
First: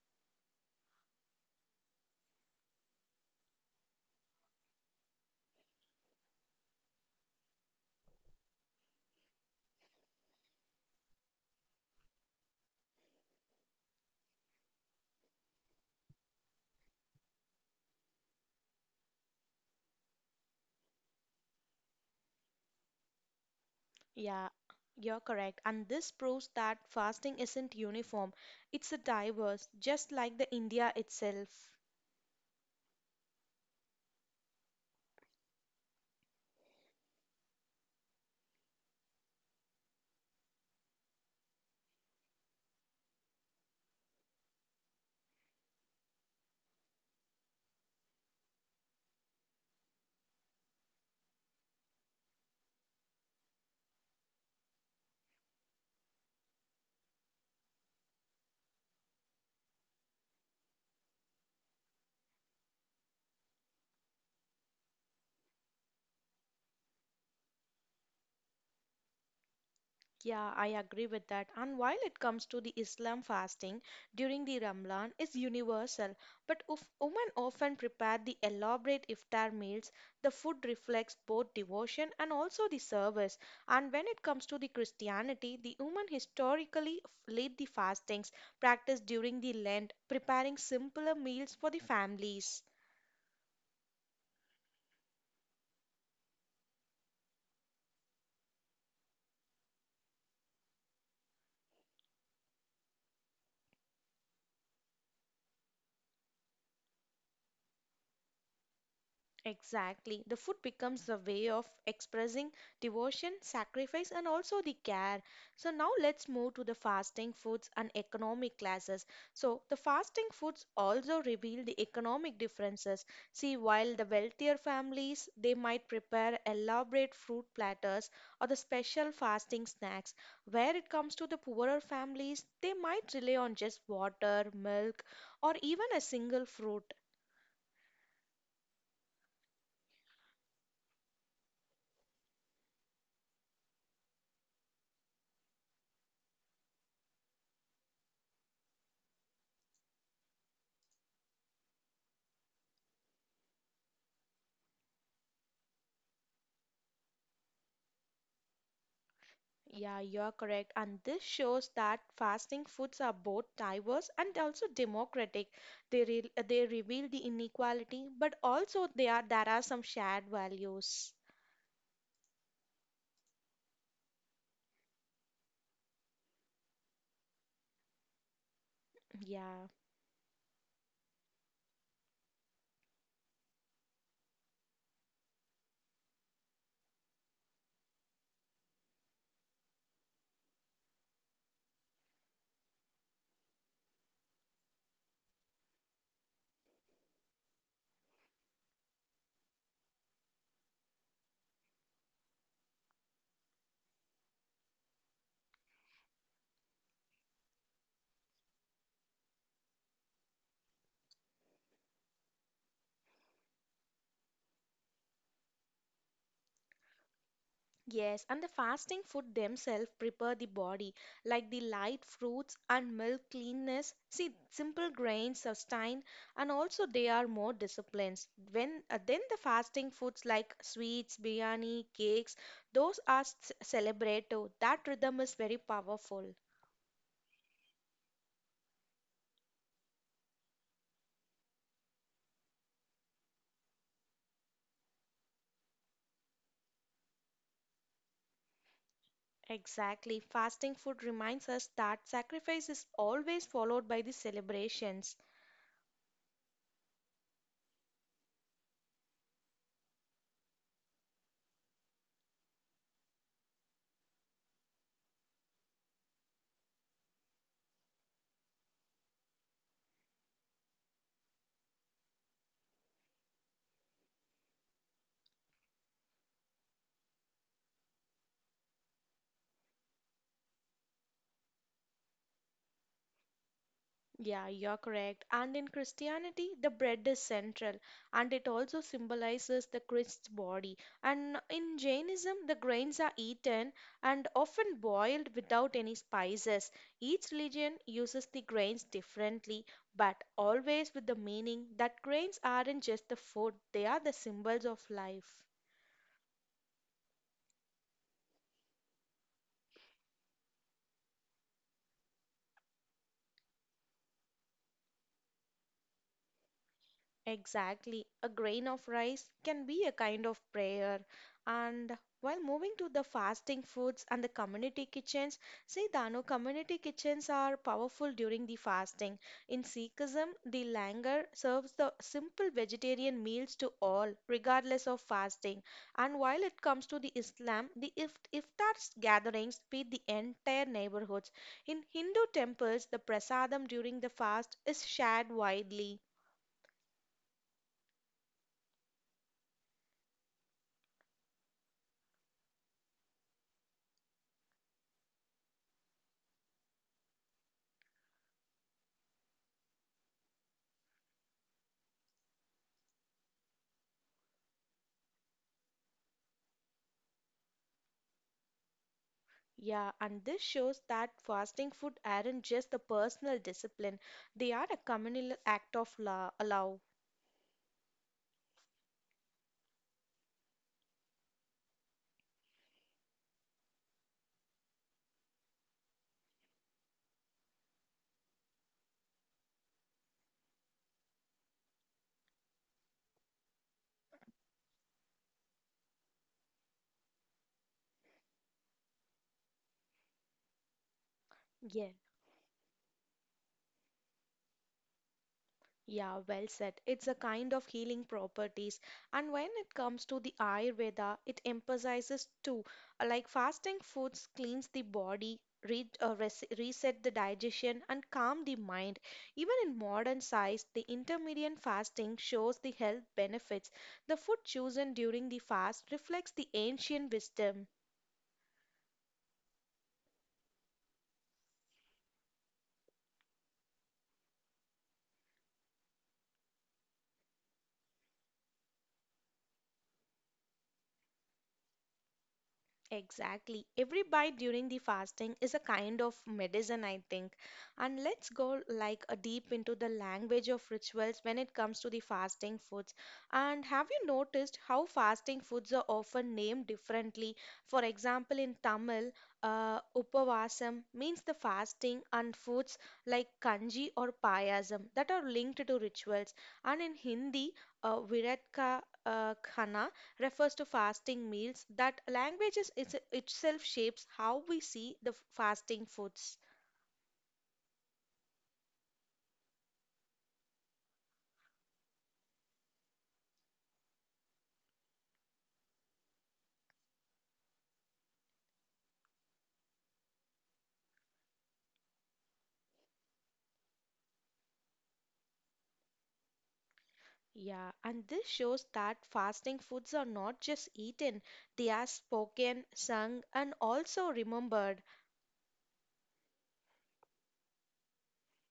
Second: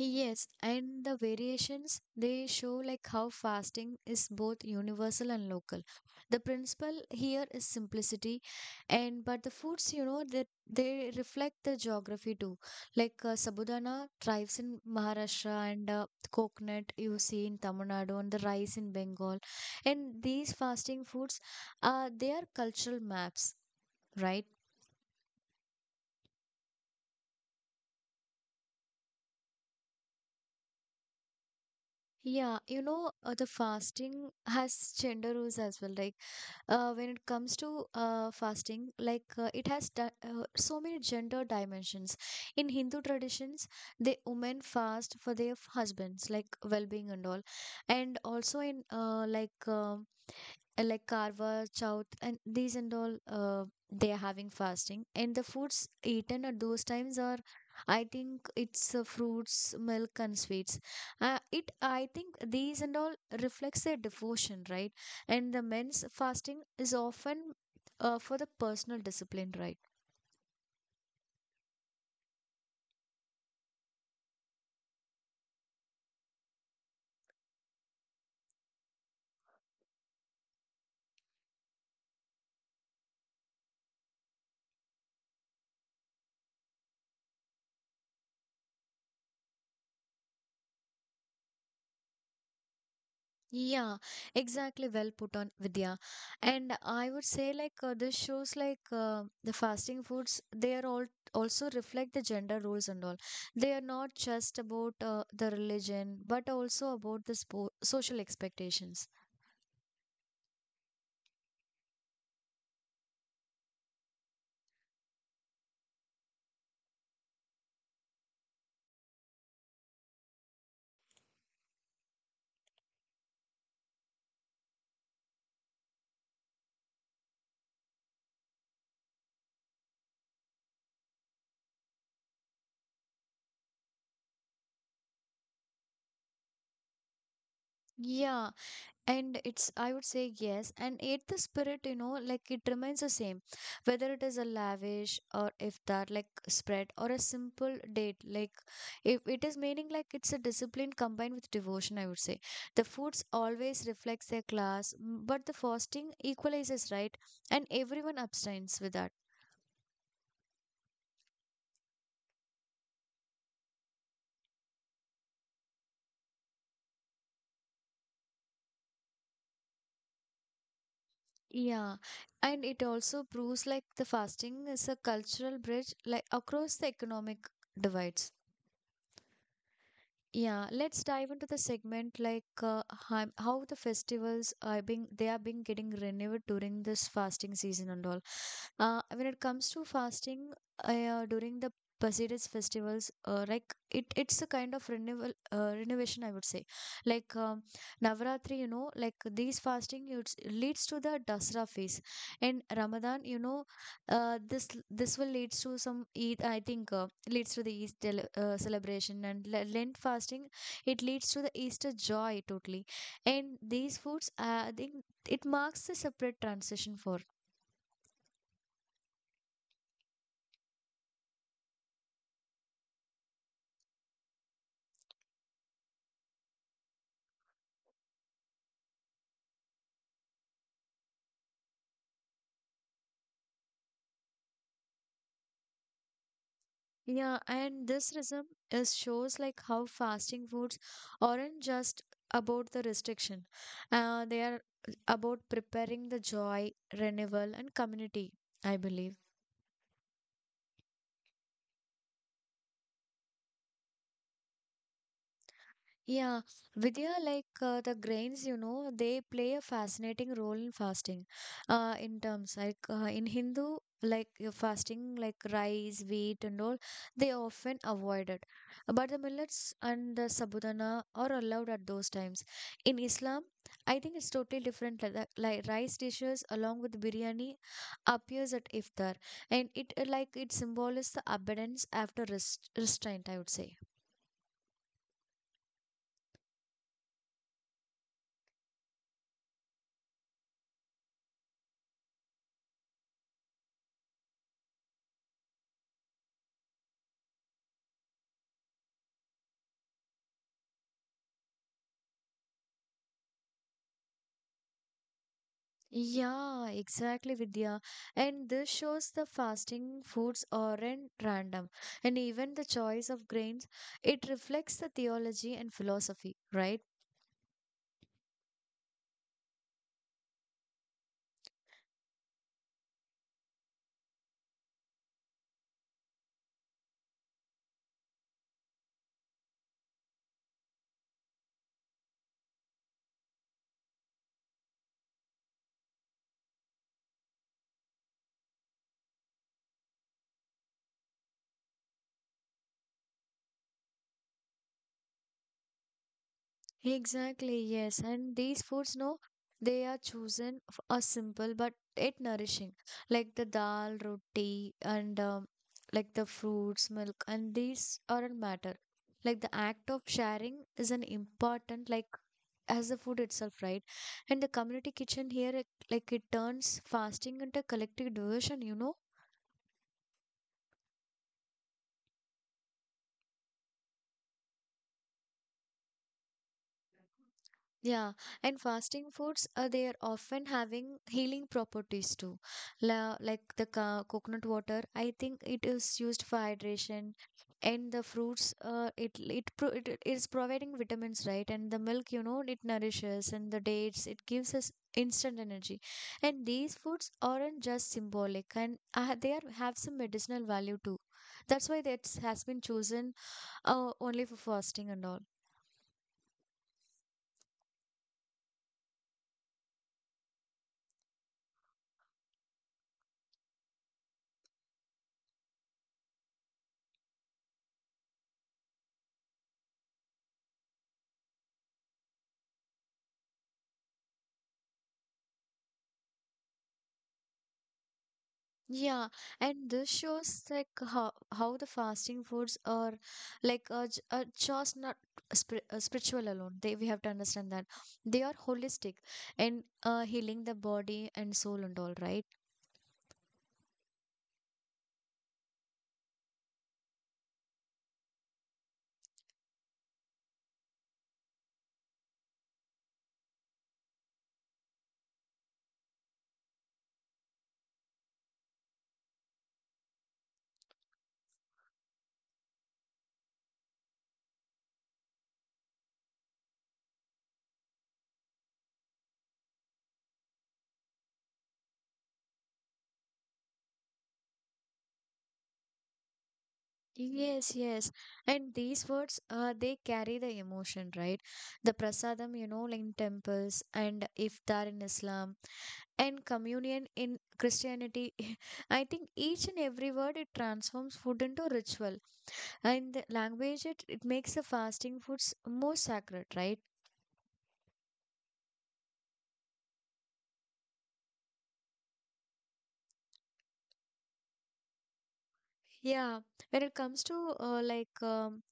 Yes, and the variations they show like how fasting is both universal and local. The principle here is simplicity, and but the foods you know that they, reflect the geography too. Like sabudana thrives in Maharashtra, and coconut you see in Tamil Nadu, and the rice in Bengal, and these fasting foods, they are cultural maps. Right. Yeah, you're correct. And this proves that fasting isn't uniform, it's a diverse, just like the India itself. Yeah, you know, the fasting has gender rules as well. Like, when it comes to fasting, like it has so many gender dimensions. In Hindu traditions, the women fast for their husbands, like well-being and all, and also in like Karwa, Chauth and these and all, they are having fasting. And the foods eaten at those times are, I think it's fruits, milk, and sweets. It, I think these and all reflects their devotion, right? And the men's fasting is often for the personal discipline, right? Yeah, I agree with that. And while it comes to the Islam fasting during the Ramadan is universal, but if women often prepare the elaborate iftar meals, the food reflects both devotion and also the service. And when it comes to the Christianity, the women historically lead the fastings practiced during the Lent, preparing simpler meals for the families. Yeah, exactly. Well put on, Vidya. And I would say, like, this shows like the fasting foods, they are all also reflect the gender roles and all. They are not just about the religion, but also about the spo social expectations. Exactly. The food becomes a way of expressing devotion, sacrifice, and also the care. So, now let's move to the fasting foods and economic classes. So, the fasting foods also reveal the economic differences. See, while the wealthier families they might prepare elaborate fruit platters or the special fasting snacks, where it comes to the poorer families, they might rely on just water, milk, or even a single fruit. Yeah, and it's I would say yes, and yet the spirit, you know, like it remains the same, whether it is a lavish or if that like spread or a simple date, like if it is meaning, like it's a discipline combined with devotion, I would say. The foods always reflects their class but the fasting equalizes, right, and everyone abstains with that. Yeah, you're correct. And this shows that fasting foods are both diverse and also democratic. They reveal the inequality, but also they are there are some shared values. Yeah, and it also proves like the fasting is a cultural bridge like across the economic divides. Yeah. Yeah, let's dive into the segment like how the festivals are being they are being getting renewed during this fasting season and all. When it comes to fasting during the Pasiris festivals, like it, it's a kind of renewal, renovation, I would say. Like Navaratri, you know, like these fasting it's, leads to the Dasra phase, and Ramadan, you know, this this will leads to some Eid, I think, leads to the Eid celebration, and Lent fasting, it leads to the Easter joy totally, and these foods, I think, it marks a separate transition for. Yes, and the fasting food themselves prepare the body, like the light fruits and milk cleanness. See, simple grains sustain, and also they are more disciplines. When then the fasting foods like sweets, biryani, cakes, those are celebrated. That rhythm is very powerful. Yeah, and this rhythm is shows like how fasting foods aren't just about the restriction. They are about preparing the joy, renewal, and community, I believe. Exactly, fasting food reminds us that sacrifice is always followed by the celebrations. Yeah, Vidya, like the grains, you know, they play a fascinating role in fasting. In Hindu, like fasting, like rice, wheat, and all, they often avoided. But the millets and the sabudana are allowed at those times. In Islam, I think it's totally different. Like, like rice dishes along with biryani appears at iftar, and it like it symbolizes the abundance after restraint. I would say. Yeah, you're correct. And in Christianity, the bread is central and it also symbolizes the Christ's body. And in Jainism, the grains are eaten and often boiled without any spices. Each religion uses the grains differently, but always with the meaning that grains aren't just the food, they are the symbols of life. Yeah, exactly, Vidya. And this shows the fasting foods aren't random. And even the choice of grains, it reflects the theology and philosophy, right? Exactly. A grain of rice can be a kind of prayer. And while moving to the fasting foods and the community kitchens, see Dano, community kitchens are powerful during the fasting. In Sikhism, the langar serves the simple vegetarian meals to all, regardless of fasting. And while it comes to the Islam, the iftar gatherings feed the entire neighborhoods. In Hindu temples, the prasadam during the fast is shared widely. Exactly, yes. And these foods, no, they are chosen are simple but yet nourishing, like the dal, roti, and like the fruits, milk, and these aren't matter. Like the act of sharing is an important, like as the food itself, right? And the community kitchen here, like it turns fasting into collective devotion. Yeah, and this shows that fasting food aren't just a personal discipline, they are a communal act of allow. Yeah, and fasting foods they are often having healing properties too. La, like the ca coconut water, I think it is used for hydration, and the fruits, it is providing vitamins, right? And the milk, it nourishes, and the dates, it gives us instant energy. And these foods aren't just symbolic, and they are have some medicinal value too. That's why Yeah. that has been chosen only for fasting and all. Yeah, well said. It's a kind of healing properties. And when it comes to the Ayurveda, it emphasizes two, like fasting foods cleans the body, re res reset the digestion, and calm the mind. Even in modern science, the intermittent fasting shows the health benefits. The food chosen during the fast reflects the ancient wisdom. Yeah, and this shows like how the fasting foods are like just not spiritual alone. They we have to understand that they are holistic and healing the body and soul and all, right? Exactly. Every bite during the fasting is a kind of medicine, I think. And let's go like a deep into the language of rituals when it comes to the fasting foods. And have you noticed how fasting foods are often named differently? For example, in Tamil, upavasam means the fasting, and foods like kanji or payasam that are linked to rituals. And in Hindi, viratka khana refers to fasting meals that language is itself shapes how we see the fasting foods. Yes, yes. And these words they carry the emotion, right? The prasadam, like in temples, and iftar in Islam, and communion in Christianity. I think each and every word it transforms food into ritual. And the language, it makes the fasting foods more sacred, right? Yeah, and this shows that fasting foods are not just eaten, they are spoken, sung, and also remembered. Yeah. When it comes to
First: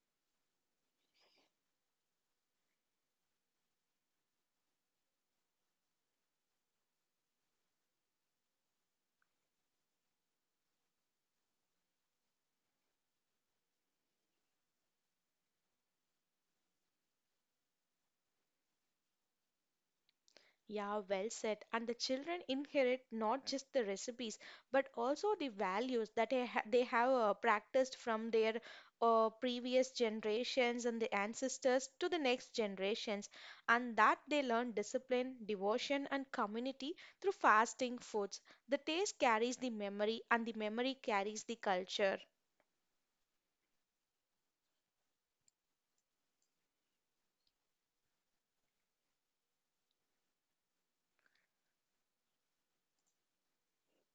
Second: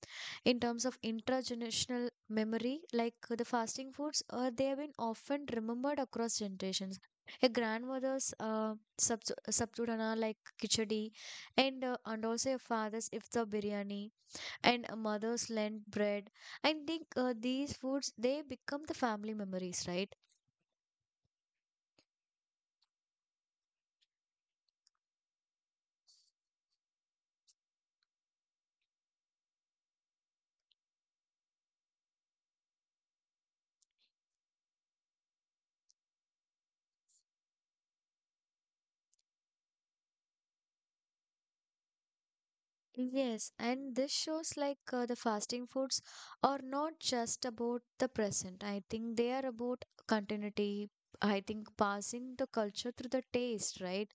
in terms of intergenerational memory, like the fasting foods, they have been often remembered across generations. A grandmother's sabzudana like kichadi, and also a father's iftar biryani, and a mother's lent bread. I think these foods they become the family memories, right? Yeah, well said. And the children inherit not just the recipes, but also the values that they have practiced from their previous generations and the ancestors to the next generations, and that they learn discipline, devotion, and community through fasting foods. The taste carries the memory, and the memory carries the culture. Yes, and this shows like the fasting foods are not just about the present. I think they are about continuity. I think passing the culture through the taste, right?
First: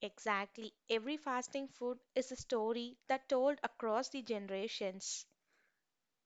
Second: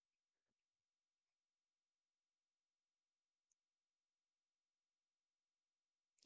Exactly. Every fasting food is a story that told across the generations.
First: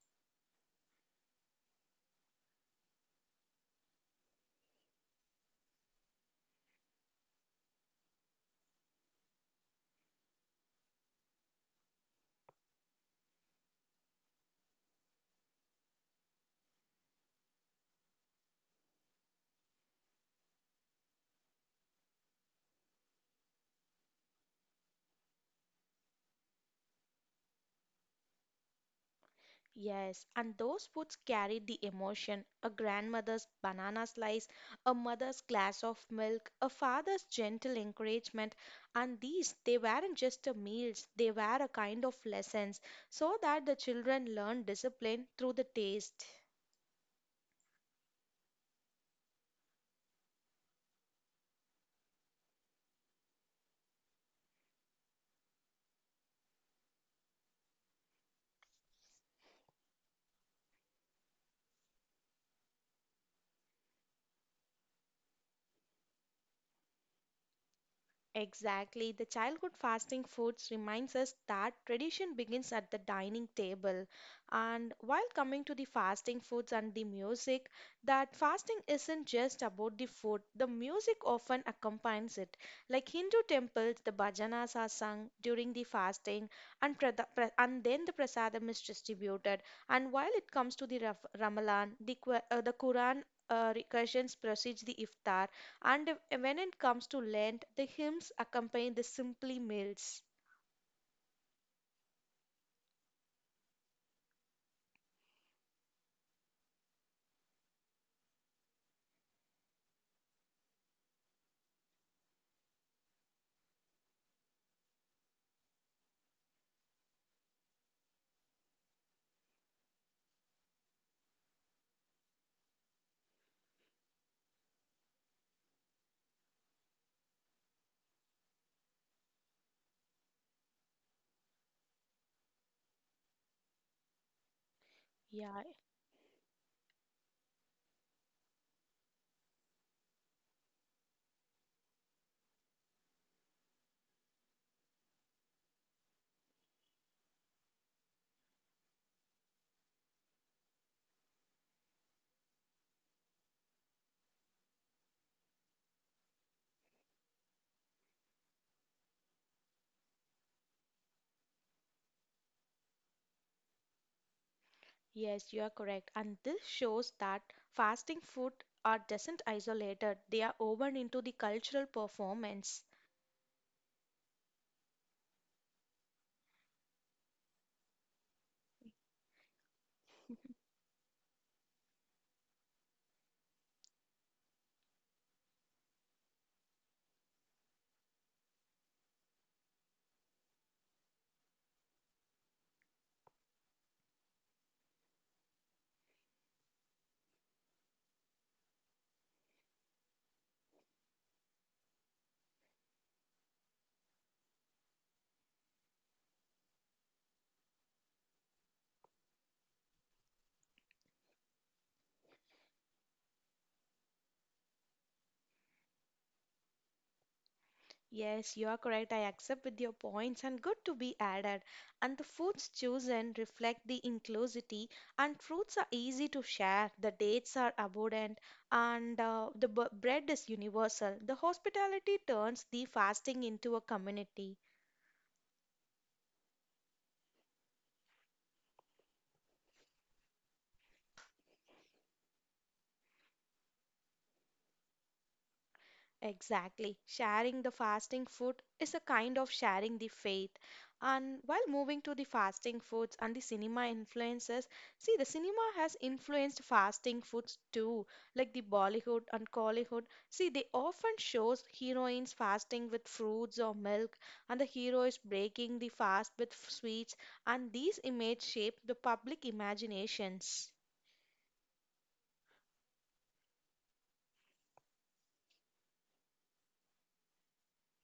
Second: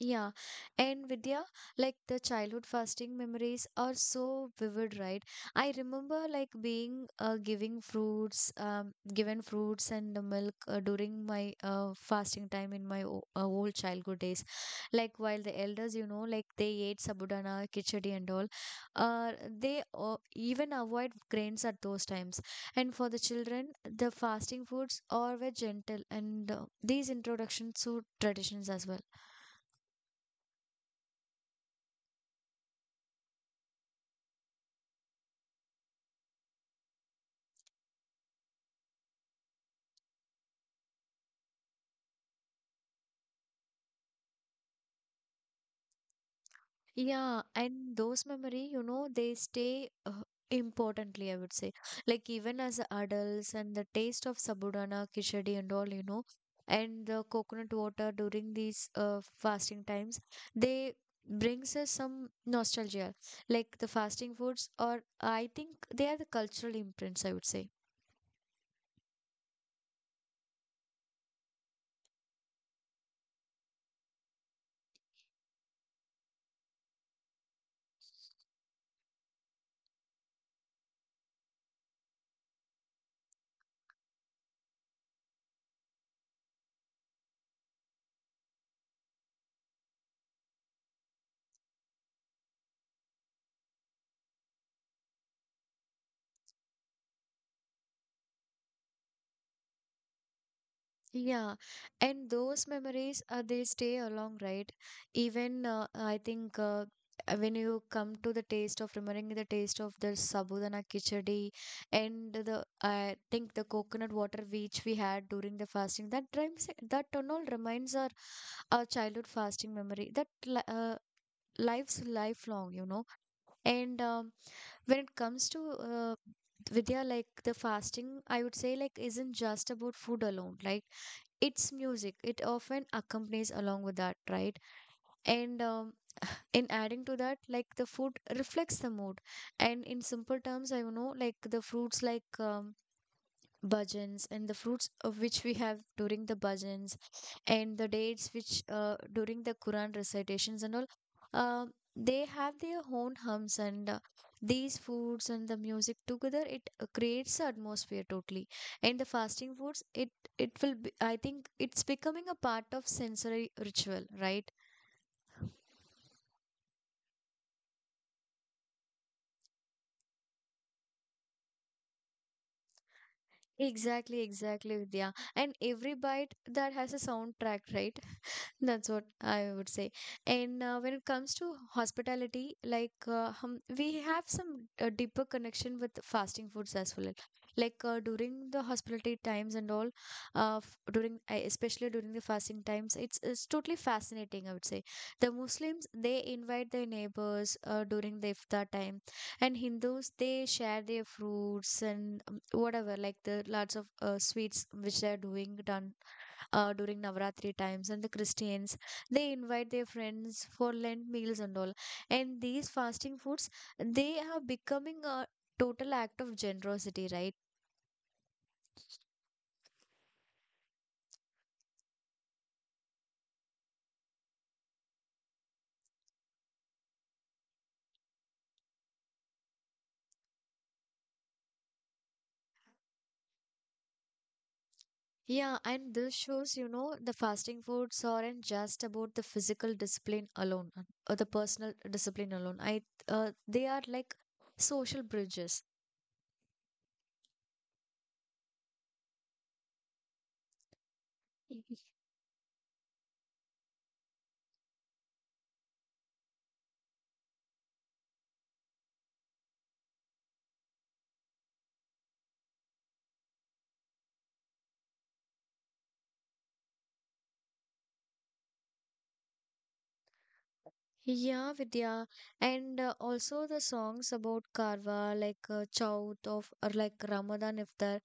Yeah, and Vidya, like the childhood fasting memories are so vivid, right? I remember like given fruits and the milk during my fasting time in my o old childhood days. Like while the elders, like they ate sabudana, khichdi and all, uh, they even avoid grains at those times. And for the children, the fasting foods are very gentle, and these introductions to traditions as well. Yes, and those foods carry the emotion. A grandmother's banana slice, a mother's glass of milk, a father's gentle encouragement, and these, they weren't just a meals, they were a kind of lessons so that the children learn discipline through the taste. Yeah, and those memory, they stay importantly, I would say. Like even as adults and the taste of sabudana, khichdi and all, and the coconut water during these fasting times, they brings us some nostalgia. Like the fasting foods or I think they are the cultural imprints, I would say. Exactly. The childhood fasting foods reminds us that tradition begins at the dining table. And while coming to the fasting foods and the music, that fasting isn't just about the food. The music often accompanies it. Like Hindu temples, the bhajanas are sung during the fasting and and then the prasadam is distributed. And while it comes to the Ramadan, the Quran recursions precedes the iftar and when it comes to Lent, the hymns accompany the simply meals. Yeah, and those memories they stay along, right? Even I think when you come to the taste of remembering the taste of the sabudana kichadi and the I think the coconut water which we had during the fasting, that rhymes, that and all reminds our childhood fasting memory that life's lifelong, you know. And when it comes to Vidya, like the fasting, I would say like isn't just about food alone. Like it's music. It often accompanies along with that, right? And Yeah, in adding to that, like the food reflects the mood. And in simple terms, I know like the fruits like bhajans and the fruits of which we have during the bhajans and the dates which during the Quran recitations and all, uh, they have their own hums and these foods and the music together it creates the atmosphere totally. And the fasting foods, it will be, I think it's becoming a part of sensory ritual, right? yes, you are correct. And this shows that fasting food are doesn't isolated. They are woven into the cultural performance. Exactly, exactly, Vidya. And every bite that has a soundtrack, right? That's what I would say. And when it comes to hospitality, like we have some deeper connection with fasting foods as well. Like during the hospitality times and all, f- during especially during the fasting times, it's totally fascinating. I would say the Muslims they invite their neighbors during the iftar time, and Hindus they share their fruits and whatever like the lots of sweets which they're doing done during Navratri times, and the Christians they invite their friends for Lent meals and all. And these fasting foods they are becoming a total act of generosity, right? Yes, you are correct. I accept with your points and good to be added. And the foods chosen reflect the inclusivity and fruits are easy to share. The dates are abundant and the bread is universal. The hospitality turns the fasting into a community. Yeah, and this shows, the fasting foods aren't just about the physical discipline alone or the personal discipline alone. I they are like social bridges. Exactly. Sharing the fasting food is a kind of sharing the faith. And while Mhm. moving to the fasting foods and the cinema influences, see, the cinema has influenced fasting foods too, like the Bollywood and Collywood. See, they often shows heroines fasting with fruits or milk, and the hero is breaking the fast with sweets, and these images shape the public imaginations. Yeah, Vidya, and also the songs about Karwa, like Chauth of or like Ramadan Iftar,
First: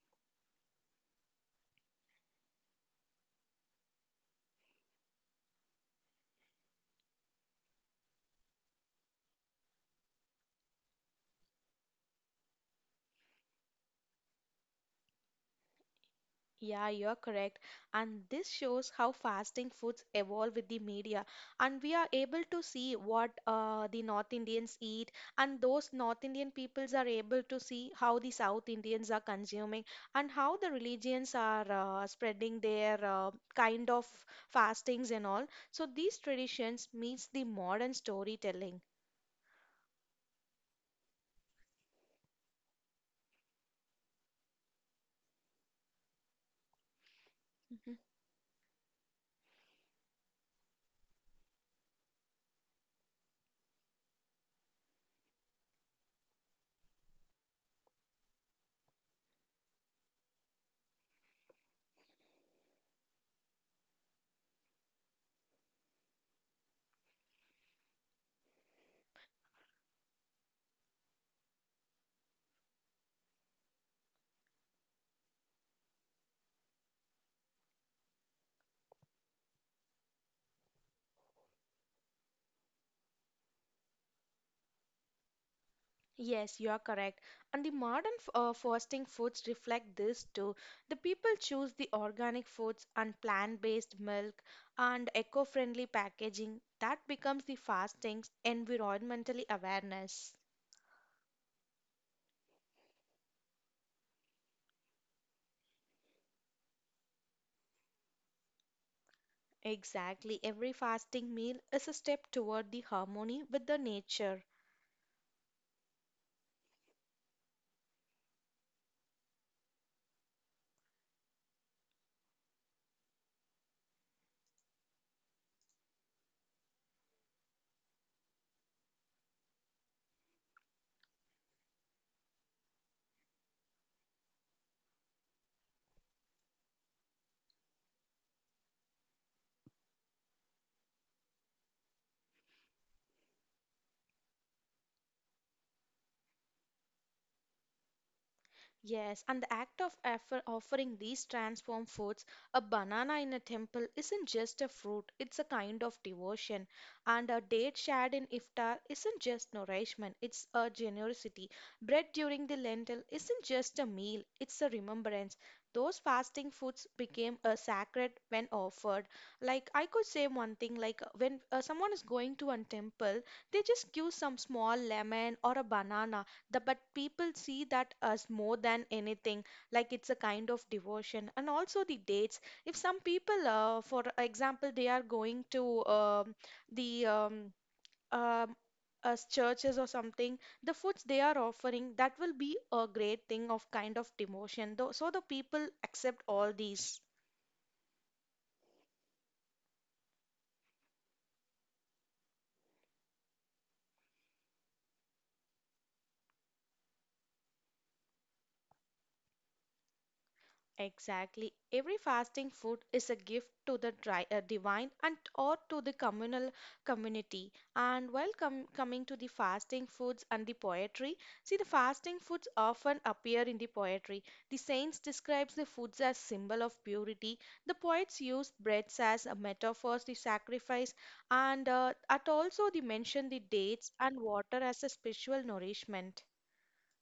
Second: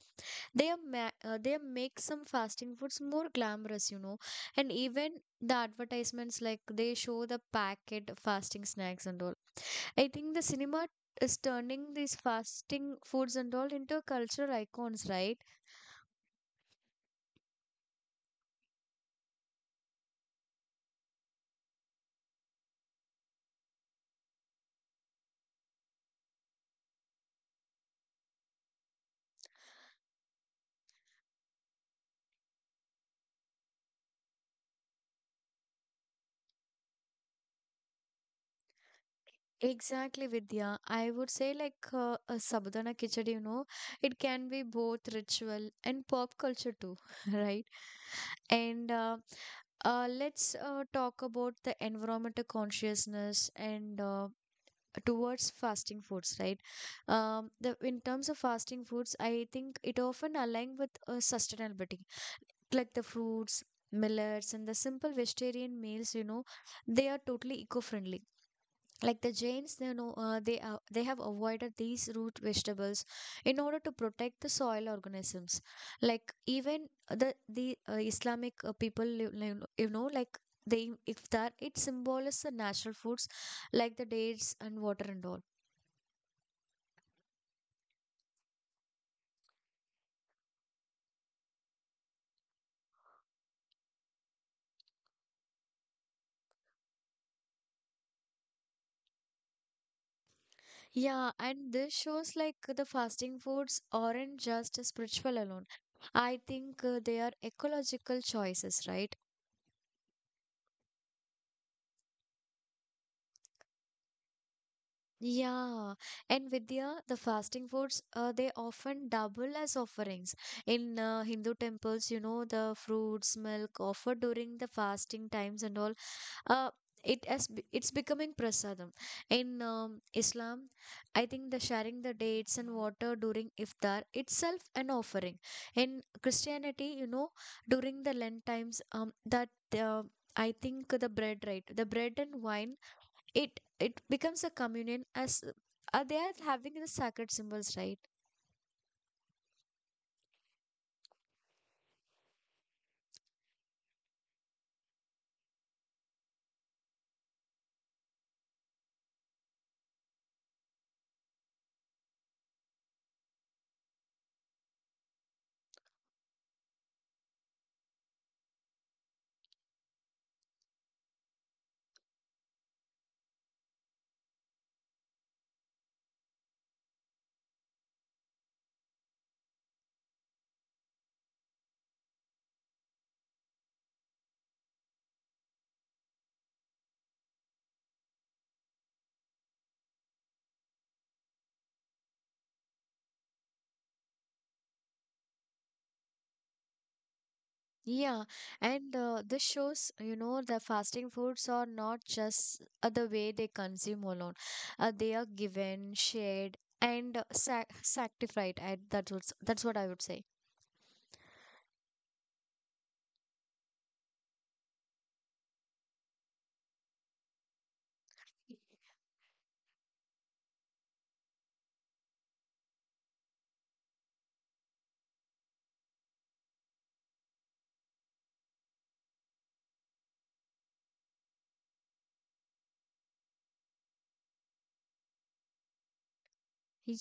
they are they make some fasting foods more glamorous, you know, and even the advertisements like they show the packet fasting snacks and all. I think the cinema is turning these fasting foods and all into cultural icons, right? Yeah, you're correct. And this shows how fasting foods evolve with the media. And we are able to see what the North Indians eat, and those North Indian peoples are able to see how the South Indians are consuming and how the religions are spreading their kind of fastings and all. So these traditions meets the modern storytelling. Exactly, Vidya, I would say, like a sabudana kichadi, you know, it can be both ritual and pop culture too. Right? Mm-hmm. And let's talk about the environmental consciousness and towards fasting foods, right? Um the in terms of fasting foods, I think it often align with sustainability, like the fruits, millets, and the simple vegetarian meals, you know, they are totally eco-friendly. Like the Jains, you know, they have avoided these root vegetables in order to protect the soil organisms. Like even the Islamic people you know, like they if that it symbolizes the natural foods, like the dates and water and all. Yes, you are correct. And the modern fasting foods reflect this too. The people choose the organic foods and plant-based milk and eco-friendly packaging. That becomes the fasting's environmentally awareness. Yeah, and this shows like the fasting foods aren't just spiritual alone. I think they are ecological choices, right? Exactly. Every fasting meal is a step toward the harmony with the nature. Yeah, and Vidya, the fasting foods, they often double as offerings. In Hindu temples, you know, the fruits, milk offered during the fasting times and all, uh it has it's becoming prasadam. In Islam, I think the sharing the dates and water during iftar itself an offering. In Christianity, you know, during the lent times, that uh, I think the bread, right? The bread and wine, it it becomes a communion, as they are having the sacred symbols, right? Yes, and the act of offering these transformed foods, a banana in a temple, isn't just a fruit, it's a kind of devotion. And a date shared in iftar isn't just nourishment, it's a generosity. Bread during the lentil isn't just a meal, it's a remembrance. Those fasting foods became a sacred when offered. Like I could say one thing, like when someone is going to a temple, they just give some small lemon or a banana, but people see that as more than anything, like it's a kind of devotion. And also the dates. If some people, for example, they are going to the um, as churches or something, the foods they are offering, that will be a great thing of kind of devotion. Though, so the people accept all these. Yeah, and this shows, you know, the fasting foods are not just the way they consume alone. They are given, shared, and sac sanctified. That's what I would say. Exactly. Every fasting food is a gift to the divine and or to the communal community. And while coming to the fasting foods and the poetry, see, the fasting foods often appear in the poetry. The saints describes the foods as symbol of purity. The poets use breads as a metaphor the sacrifice, and at also they mention the dates and water as a spiritual nourishment.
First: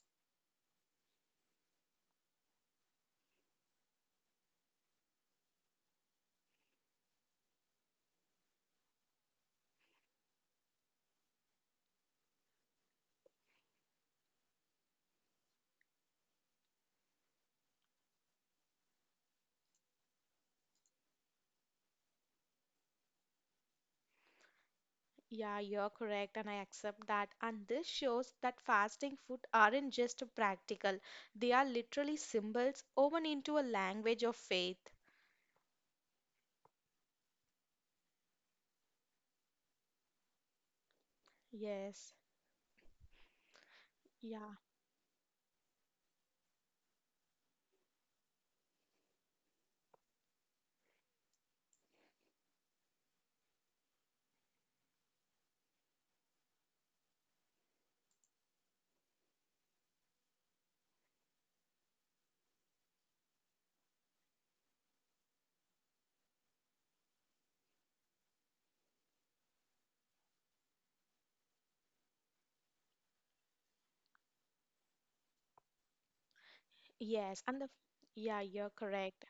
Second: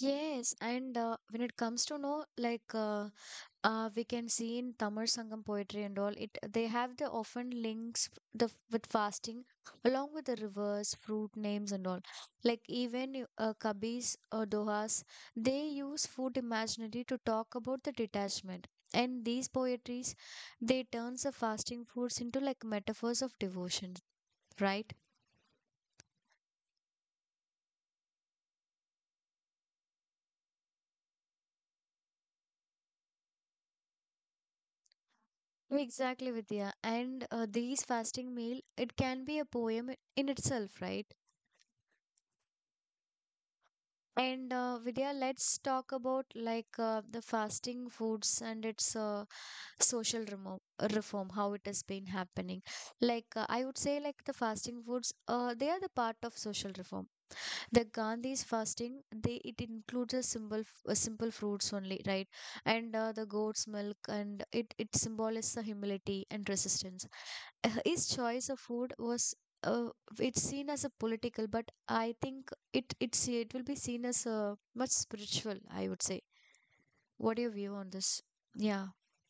Yes, and when it comes to know, like we can see in Tamil Sangam poetry and all, it they have the often links with fasting along with the rivers, fruit names and all. Like even Kabis or Dohas, they use food imaginary to talk about the detachment. And these poetries, they turns the fasting foods into like metaphors of devotion, right? Yeah, you're correct, and I accept that. And this shows that fasting food aren't just practical, they are literally symbols woven into a language of faith. Exactly, Vidya. And these fasting meal, it can be a poem in itself, right? Yes, And yeah, Vidya, let's talk about like the fasting foods and its social remo- reform, how it has been happening. Like I would say, like the fasting foods, they are the part of social reform. The Gandhi's fasting, they it includes a simple, simple fruits only, right? And the goat's milk, and it symbolizes the humility and resistance. His choice of food was uh, it's seen as a political, but I think it will be seen as a much spiritual, I would say. What yes, are your and the view on this? yeah, you're Yeah, correct.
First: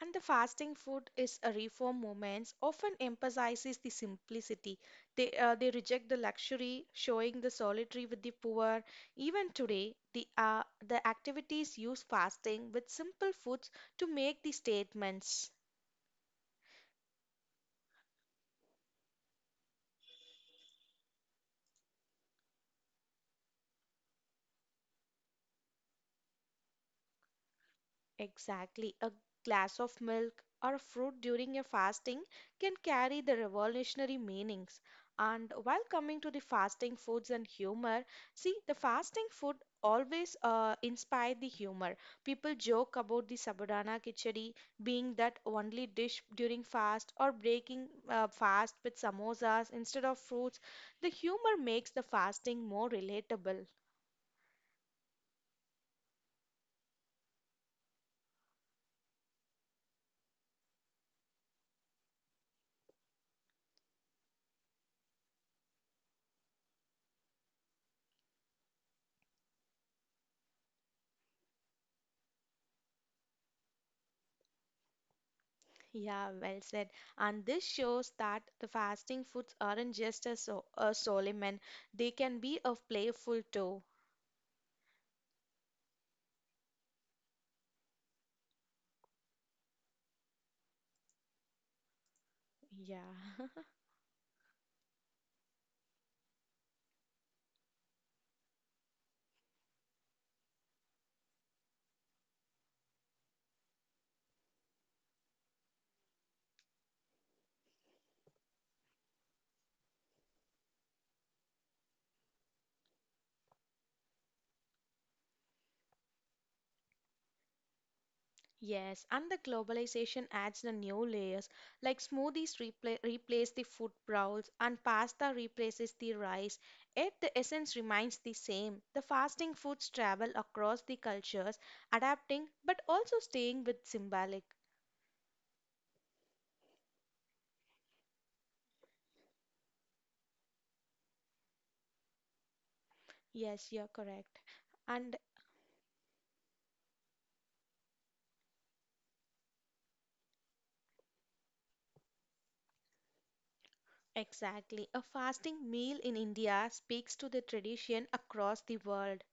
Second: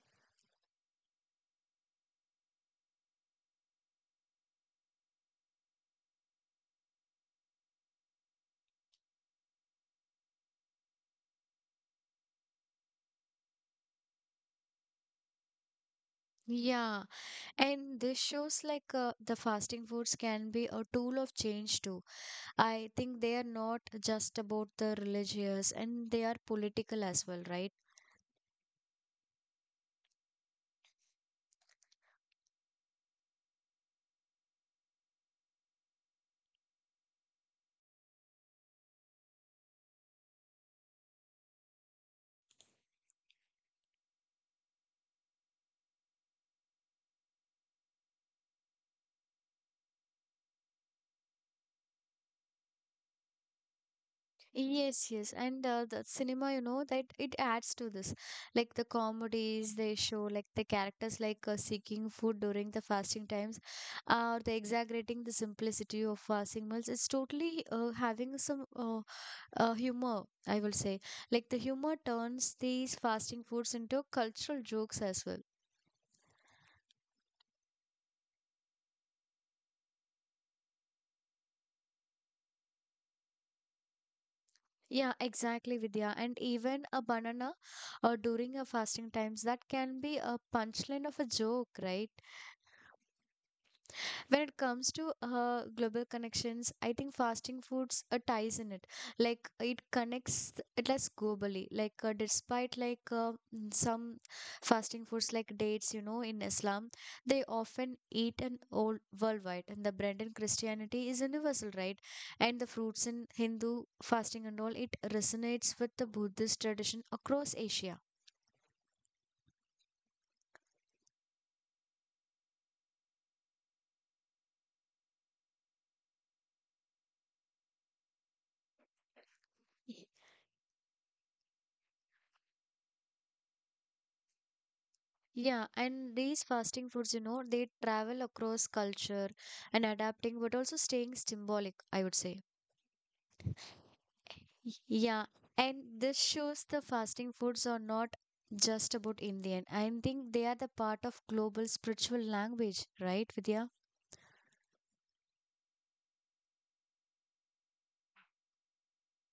And the fasting food is a reform movement often emphasizes the simplicity. They reject the luxury, showing the solitary with the poor. Even today, the the activities use fasting with simple foods to make the statements. yeah, and this shows like the fasting foods can be a tool of change too. I think they are not just about the religious and they are political as well, right? Exactly. A glass of milk or fruit during a fasting can carry the revolutionary meanings. And while coming to the fasting foods and humor, see, the fasting food always inspire the humor. People joke about the sabudana khichdi being that only dish during fast or breaking fast with samosas instead of fruits. The humor makes the fasting more relatable. Yes, yes, and the cinema, you know, that it adds to this. Like the comedies they show, like the characters like seeking food during the fasting times, or they exaggerating the simplicity of fasting meals. It's totally having some humor, I will say. Like the humor turns these fasting foods into cultural jokes as well. Yeah, well said. And this shows that the fasting foods aren't just a, so a solemn, and they can be a playful too. Yeah, exactly, Vidya. And even a banana during a fasting times, that can be a punchline of a joke, right? Yeah. When it comes to global connections, I think fasting foods ties in it. Like it connects it less globally. Like some fasting foods like dates, you know, in Islam, they often eat and all worldwide. And the bread in Christianity is universal, right? And the fruits in Hindu fasting and all it resonates with the Buddhist tradition across Asia. Yes, and the globalization adds the new layers, like smoothies replace the food bowls and pasta replaces the rice, yet the essence remains the same. The fasting foods travel across the cultures, adapting but also staying with symbolic. Yeah, and these fasting foods, you know, they travel across culture and adapting, but also staying symbolic, I would say. Yes, you're correct. And Yeah, and this shows the fasting foods are not just about Indian. I think they are the part of global spiritual language, right, Vidya? exactly. A fasting meal in India speaks to the tradition across the world.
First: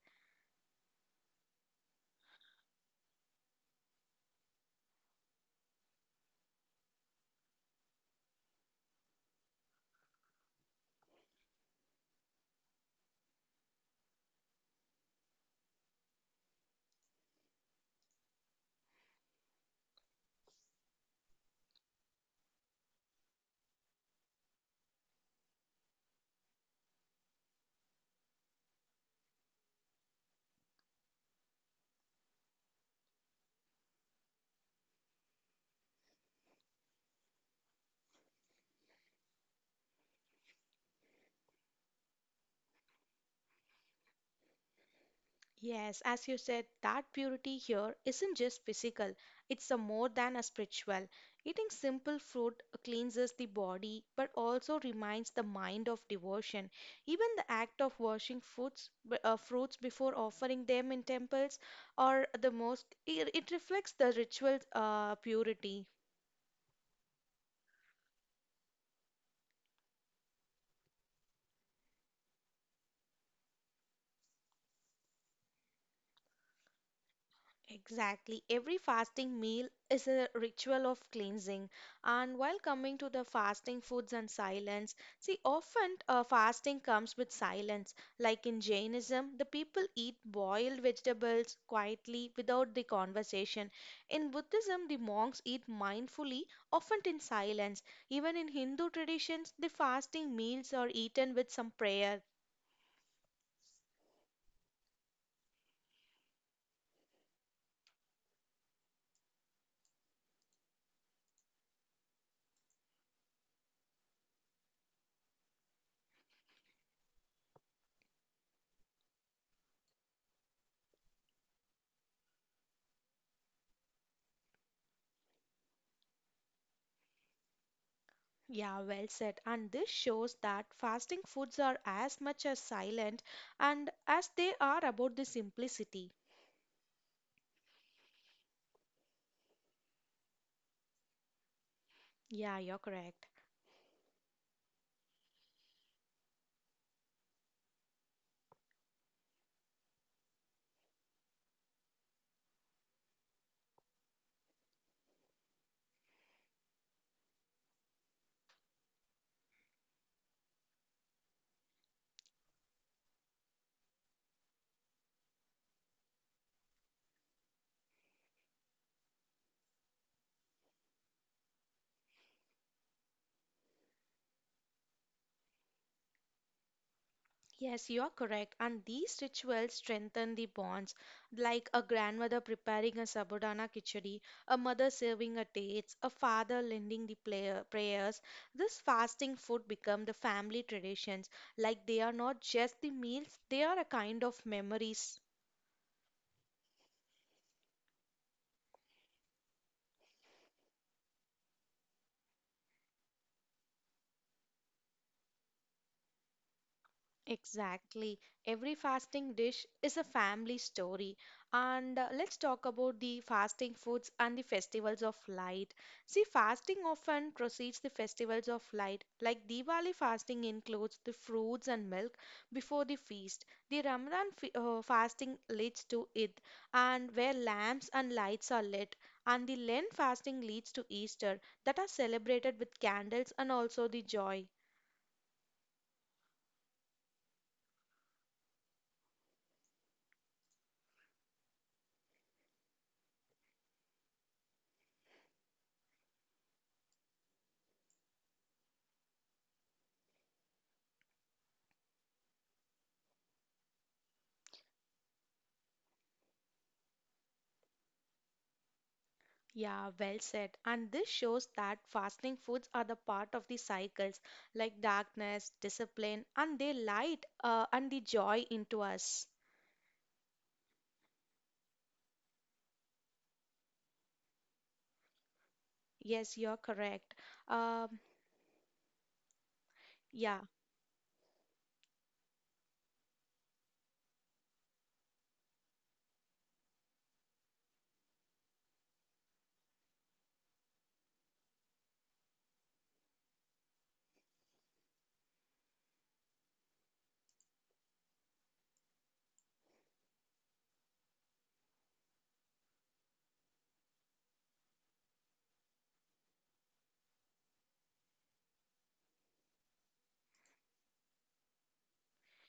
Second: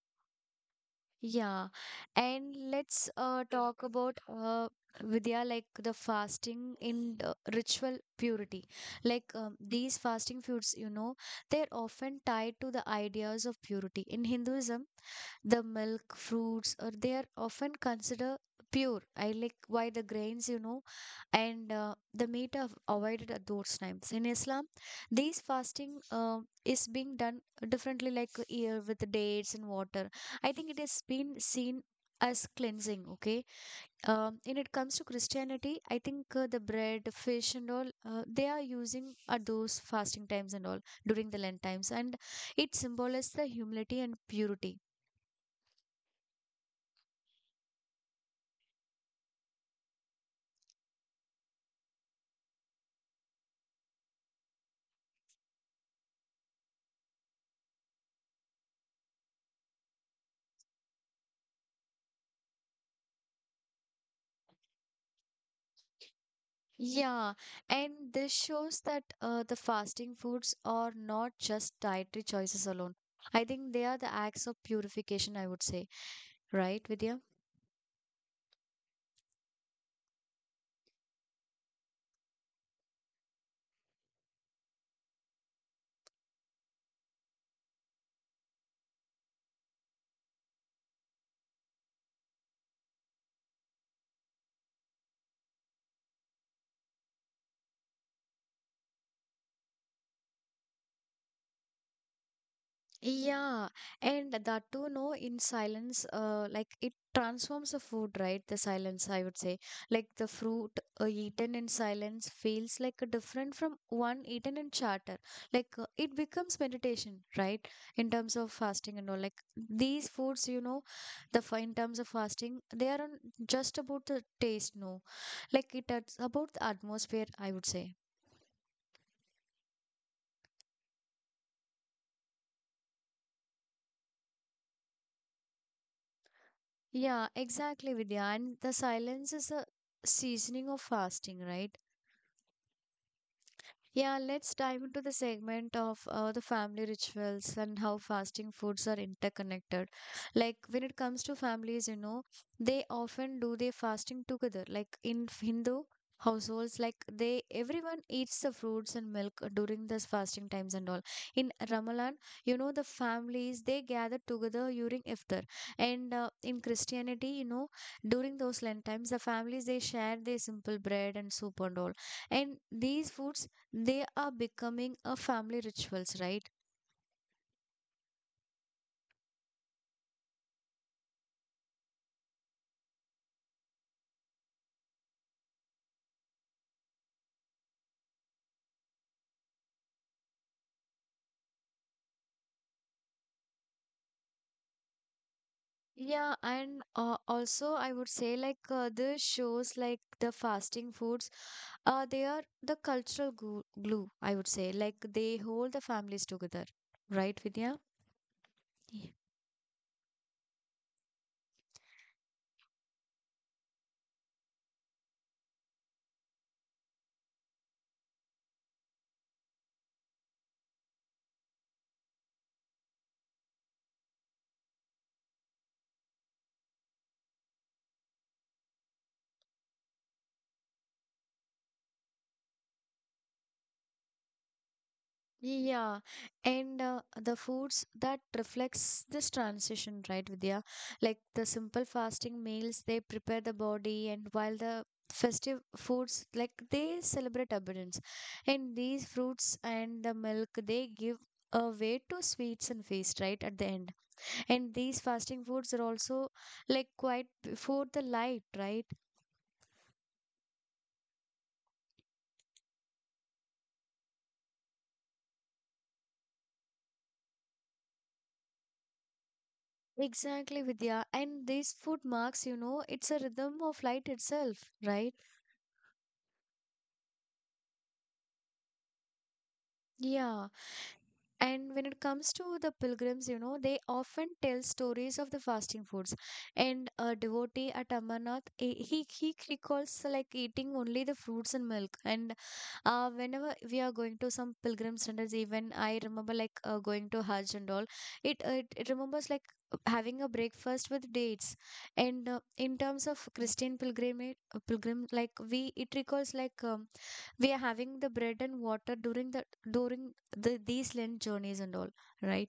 Yeah, and let's talk about Vidya, like the fasting in ritual purity. Like these fasting foods, you know, they're often tied to the ideas of purity. In Hinduism, the milk, fruits, or they are often considered pure. I like why the grains, you know, and the meat are avoided at those times. In Islam, these fasting is being done differently, like here with dates and water. I think it has been seen as cleansing, okay? When it comes to Christianity, I think the bread, the fish, and all they are using at those fasting times and all during the Lent times, and it symbolizes the humility and purity. Yes, as you said, that purity here isn't just physical, it's a more than a spiritual. Eating simple food cleanses the body but also reminds the mind of devotion. Even the act of washing fruits, fruits before offering them in temples or the mosque, it reflects the ritual purity. Yeah, and this shows that the fasting foods are not just dietary choices alone. I think they are the acts of purification, I would say, right, Vidya? Exactly. Every fasting meal is a ritual of cleansing. And while coming to the fasting foods and silence, see, often fasting comes with silence. Like in Jainism, the people eat boiled vegetables quietly without the conversation. In Buddhism, the monks eat mindfully, often in silence. Even in Hindu traditions, the fasting meals are eaten with some prayer. Yeah, and that too, no, in silence, like it transforms the food, right? The silence, I would say. Like the fruit eaten in silence feels like a different from one eaten in chatter. Like it becomes meditation, right? In terms of fasting and all. Like these foods, you know, in terms of fasting, they aren't just about the taste, no. Like it's about the atmosphere, I would say. Yeah, well said. And this shows that fasting foods are as much as silent and as they are about the simplicity. Yeah, exactly, Vidya. And the silence is a seasoning of fasting, right? Yeah, you're correct. Yeah, let's dive into the segment of the family rituals and how fasting foods are interconnected. Like when it comes to families, you know, they often do their fasting together. Like in Hindu households, like they everyone eats the fruits and milk during this fasting times and all. In Ramadan, you know, the families they gather together during iftar, and in Christianity, you know, during those Lent times, the families they share their simple bread and soup and all, and these foods they are becoming a family rituals, right? Yes, you're correct. And these rituals strengthen the bonds, like a grandmother preparing a sabudana khichdi, a mother serving a dates, a father lending the player, prayers. This fasting food become the family traditions, like they are not just the meals, they are a kind of memories. Yeah, and also I would say like the shows like the fasting foods they are the cultural glue, I would say, like they hold the families together, right, Vidya? Exactly. Every Yeah. fasting dish is a family story. And let's talk about the fasting foods and the festivals of light. See, fasting often precedes the festivals of light. Like Diwali fasting includes the fruits and milk before the feast. The Ramadan f fasting leads to Eid, and where lamps and lights are lit. And the Lent fasting leads to Easter, that are celebrated with candles and also the joy. Yeah, and the foods that reflects this transition, right, Vidya? Like the simple fasting meals, they prepare the body, and while the festive foods, like they celebrate abundance. And these fruits and the milk, they give a way to sweets and feast, right, at the end. And these fasting foods are also like quite before the light, right? Yeah, well said. And this shows that fasting foods are the part of the cycles like darkness, discipline, and they light and the joy into us. Exactly, Vidya. And this food marks, you know, it's a rhythm of light itself, right? Yes, you're correct. Um, yeah, Yeah. And when it comes to the pilgrims, you know, they often tell stories of the fasting foods. And a devotee at Amarnath, he recalls like eating only the fruits and milk. And whenever we are going to some pilgrim centers, even I remember like going to Hajj and all, it remembers like having a breakfast with dates. And in terms of Christian pilgrimage, pilgrim, like we, it recalls like. We are having the bread and water during these Lent journeys and all, right?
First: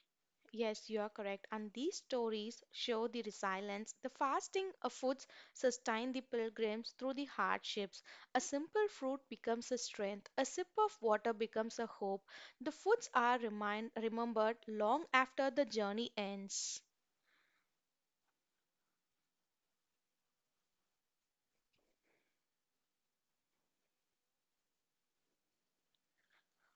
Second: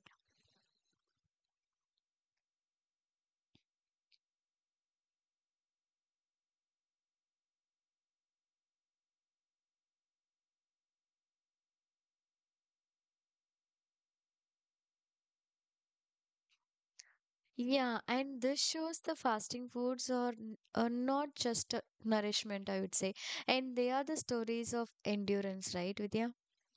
yes, you're correct. And these stories show the resilience. The fasting of foods sustain the pilgrims through the hardships. A simple fruit becomes a strength, a sip of water becomes a hope. The foods are remind remembered long after the journey ends. Yeah, and this shows the fasting foods are are not just a nourishment, I would say, and they are the stories of endurance, right, Vidya?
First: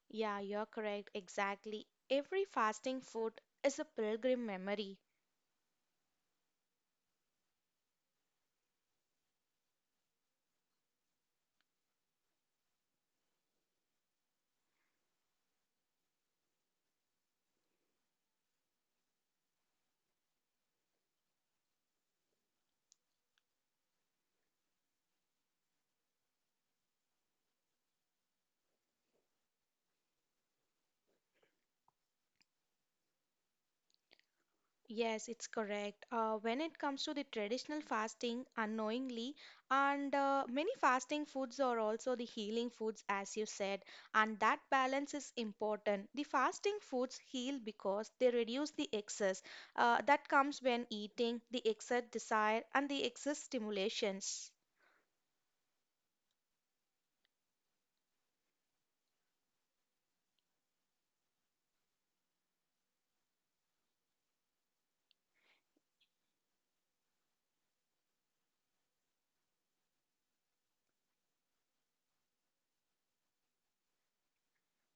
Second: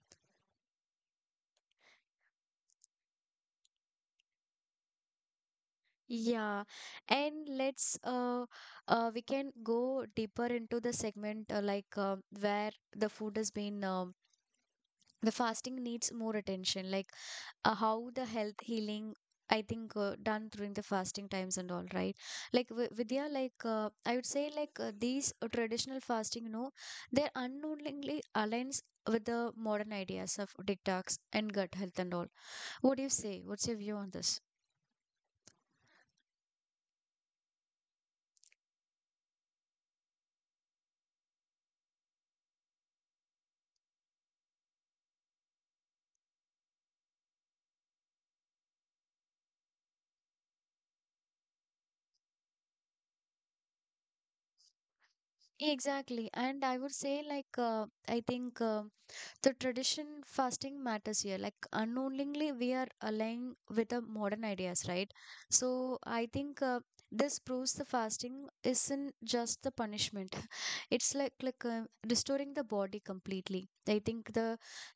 Yeah, you're correct. Exactly. Every fasting food is a pilgrim memory. Yeah, and let's we can go deeper into the segment like where the food has been the fasting needs more attention like how the health healing I think done during the fasting times and all, right? Like Vidya, like I would say like these traditional fasting, you know, they unknowingly aligns with the modern ideas of detox and gut health and all. What do you say? What's your view on this? Yes, it's correct. When it comes to the traditional fasting, unknowingly, and many fasting foods are also the healing foods, as you said, and that balance is important. The fasting foods heal because they reduce the excess that comes when eating, the excess desire, and the excess stimulations. Exactly, and I would say like I think the tradition fasting matters here, like unknowingly we are aligning with the modern ideas, right? So I think this proves the fasting isn't just the punishment it's like restoring the body completely. I think the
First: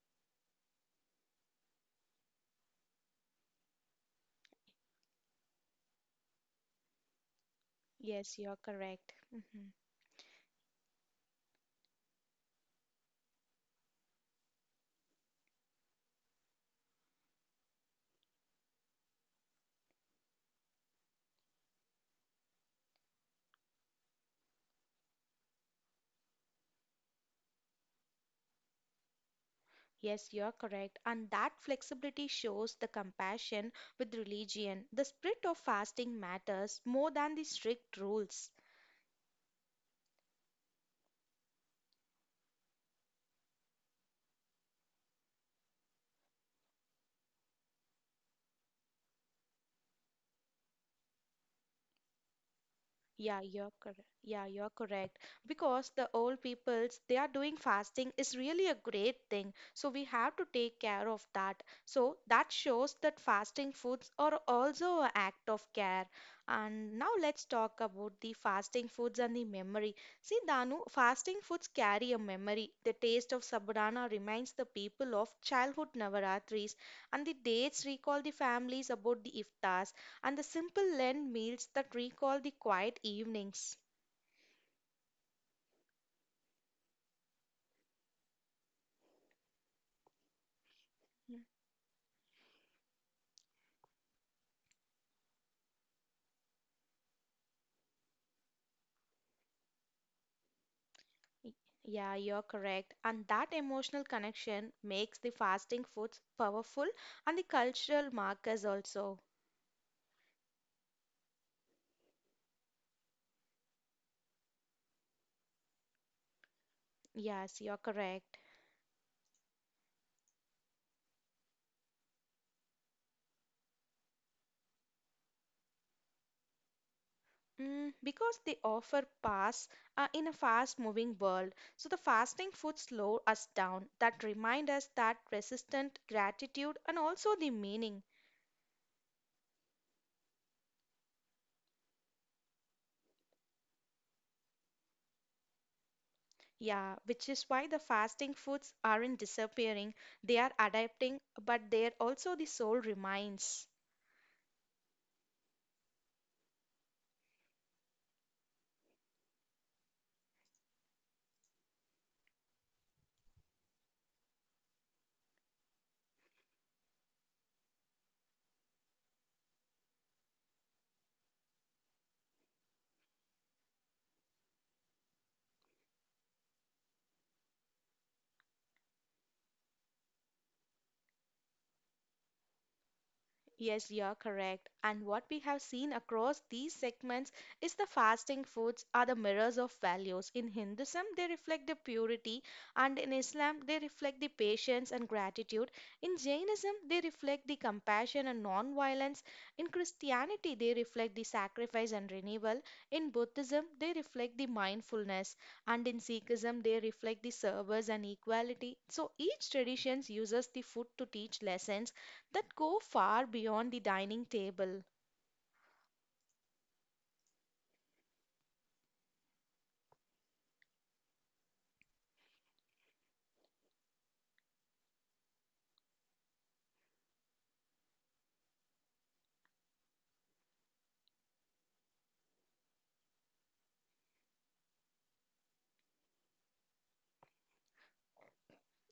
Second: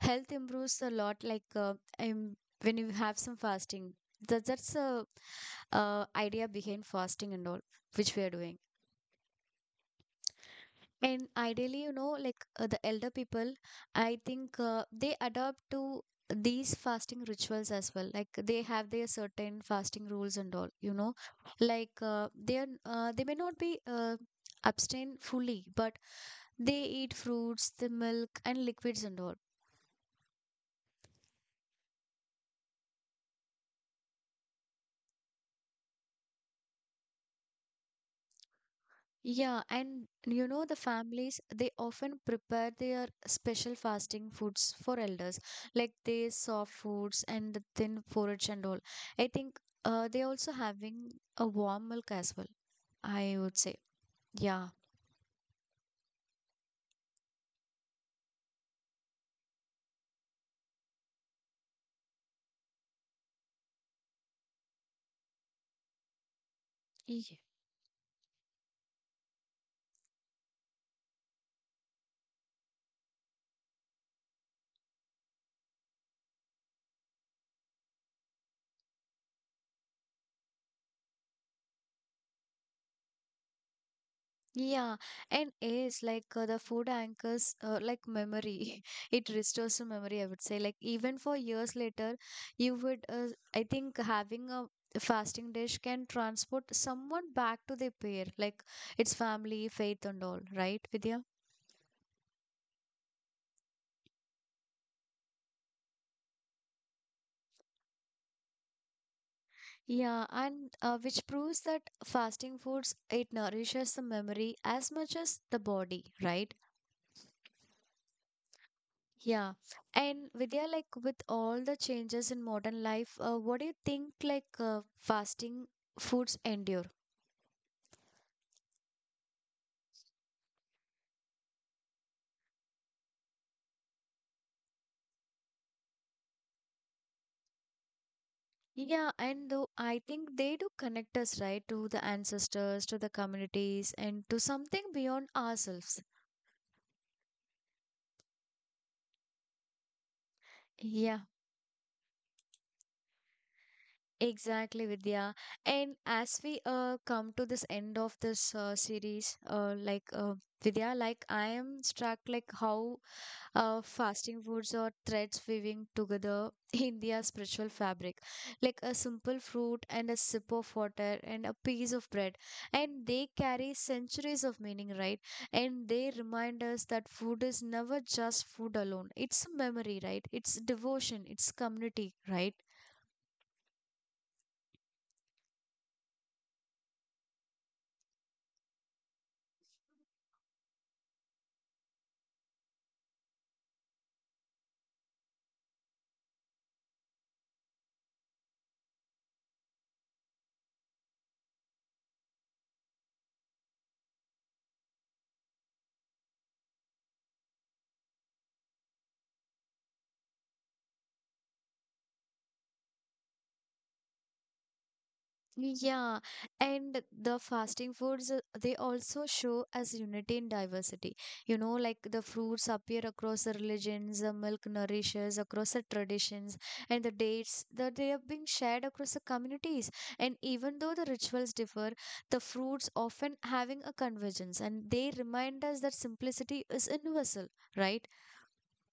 health improves a lot like um, when you have some fasting that's a idea behind fasting and all, which we are Yes, doing. you're correct. Mhm. And ideally, you know, like the elder people, I think they adopt to these fasting rituals as well. Like they have their certain fasting rules and all, you know, like they may not be abstain fully, but they eat fruits, the milk and liquids and all. Yes, you're correct. And that flexibility shows the compassion with religion. The spirit of fasting matters more than the strict rules. Yeah, and you know, the families they often prepare their special fasting foods for elders, like they soft foods and the thin porridge and all. I think they also having a warm milk as well, I Yeah, would you're say. correct. Yeah, Yeah. you're correct. Because the old peoples, they are doing fasting is really a great thing. So we have to take care of that. So that shows that fasting foods are also an act of care. And now let's talk about the fasting foods and the memory. See, Danu, fasting foods carry a memory. The taste of sabudana reminds the people of childhood Navaratris, and the dates recall the families about the iftar and the simple Lent meals that recall the quiet evenings. Yeah, and is like the food anchors like memory. It restores to memory, I would say. Like even for Mm. years later, you would I think having a fasting dish can transport someone back to their pair, like its family, faith, and all, right, Vidya? Y- Yeah, you're correct. And that emotional connection makes the fasting foods powerful and the cultural markers also. Yeah, and which proves that fasting foods it nourishes the memory as much as the body, right? Yes, you're correct. Yeah. And Vidya, like with all the changes in modern life, what do you think like fasting foods endure? Mm, because they offer pass in a fast-moving world. So the fasting food slow us down, that remind us that resistant gratitude and also the meaning. Yeah, and though I think they do connect us, right, to the ancestors, to the communities, and to something beyond ourselves. Yeah, which is why the fasting foods aren't disappearing, they are adapting, Yeah, but they're also the soul remains. exactly, Vidya. And as we come to this end of this series, like Vidya, like I am struck like how fasting foods or threads weaving together India's spiritual fabric, like a simple fruit and a sip of water and a piece of bread. And they carry centuries of meaning, right? And they remind us that food is never just food alone. It's a memory, right? It's devotion, it's community, right? Yes, you're correct. And what we have seen across these segments is the fasting foods are the mirrors of values. In Hinduism, they reflect the purity, and in Islam, they reflect the patience and gratitude. In Jainism, they reflect the compassion and non violence. In Christianity, they reflect the sacrifice and renewal. In Buddhism, they reflect the mindfulness. And in Sikhism, they reflect the service and equality. So each tradition uses the food to teach lessons that go far beyond the dining table. Yeah, and the fasting foods, they also show as unity in diversity. You know, like the fruits appear across the religions, the milk nourishes across the traditions, and the dates that they have been shared across the communities. And even though the rituals differ, the fruits often having a convergence, and they remind us that simplicity is universal, right?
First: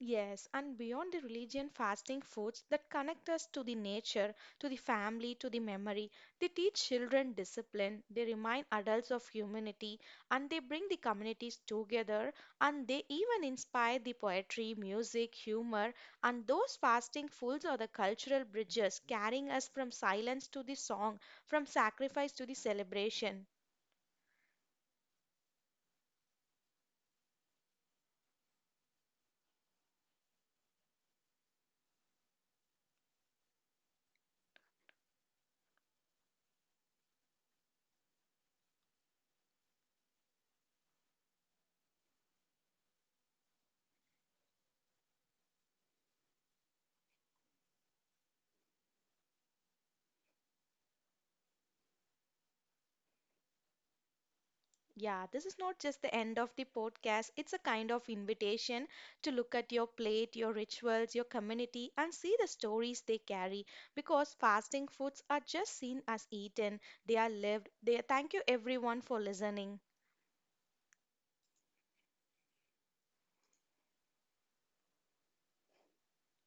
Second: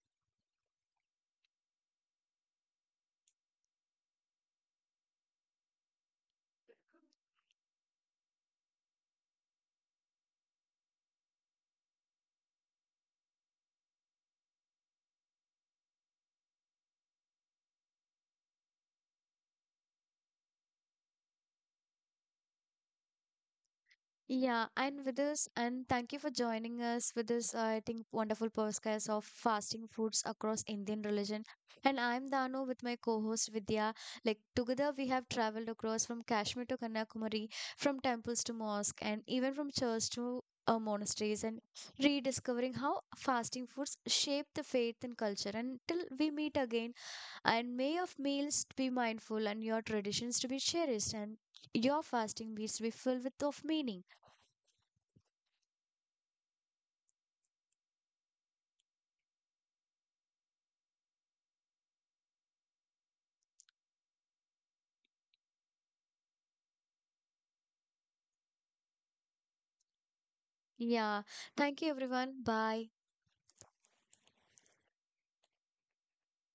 Yes, and beyond the religion, fasting foods that connect us to the nature, to the family, to the memory. They teach children discipline, they remind adults of humanity, and they bring the communities together, and they even inspire the poetry, music, humor. And those fasting foods are the cultural bridges carrying us from silence to the song, from sacrifice to the celebration. Yeah, and with this, and thank you for joining us with this, I think, wonderful podcast of fasting foods across Indian religion. And I'm Danu with my co-host Vidya. Like together, we have traveled across from Kashmir to Kanyakumari, from temples to mosque, and even from church to monasteries, and rediscovering how fasting foods shape the faith and culture. And till we meet again, and may of meals be mindful and your traditions to be cherished and your fasting meals to be filled with of meaning. Yeah, this is not just the end of the podcast. It's a kind of invitation to look at your plate, your rituals, your community, and see the stories they carry. Because fasting foods are just seen as eaten, they are lived. They thank you everyone for listening. Yeah. Thank you, everyone. Bye.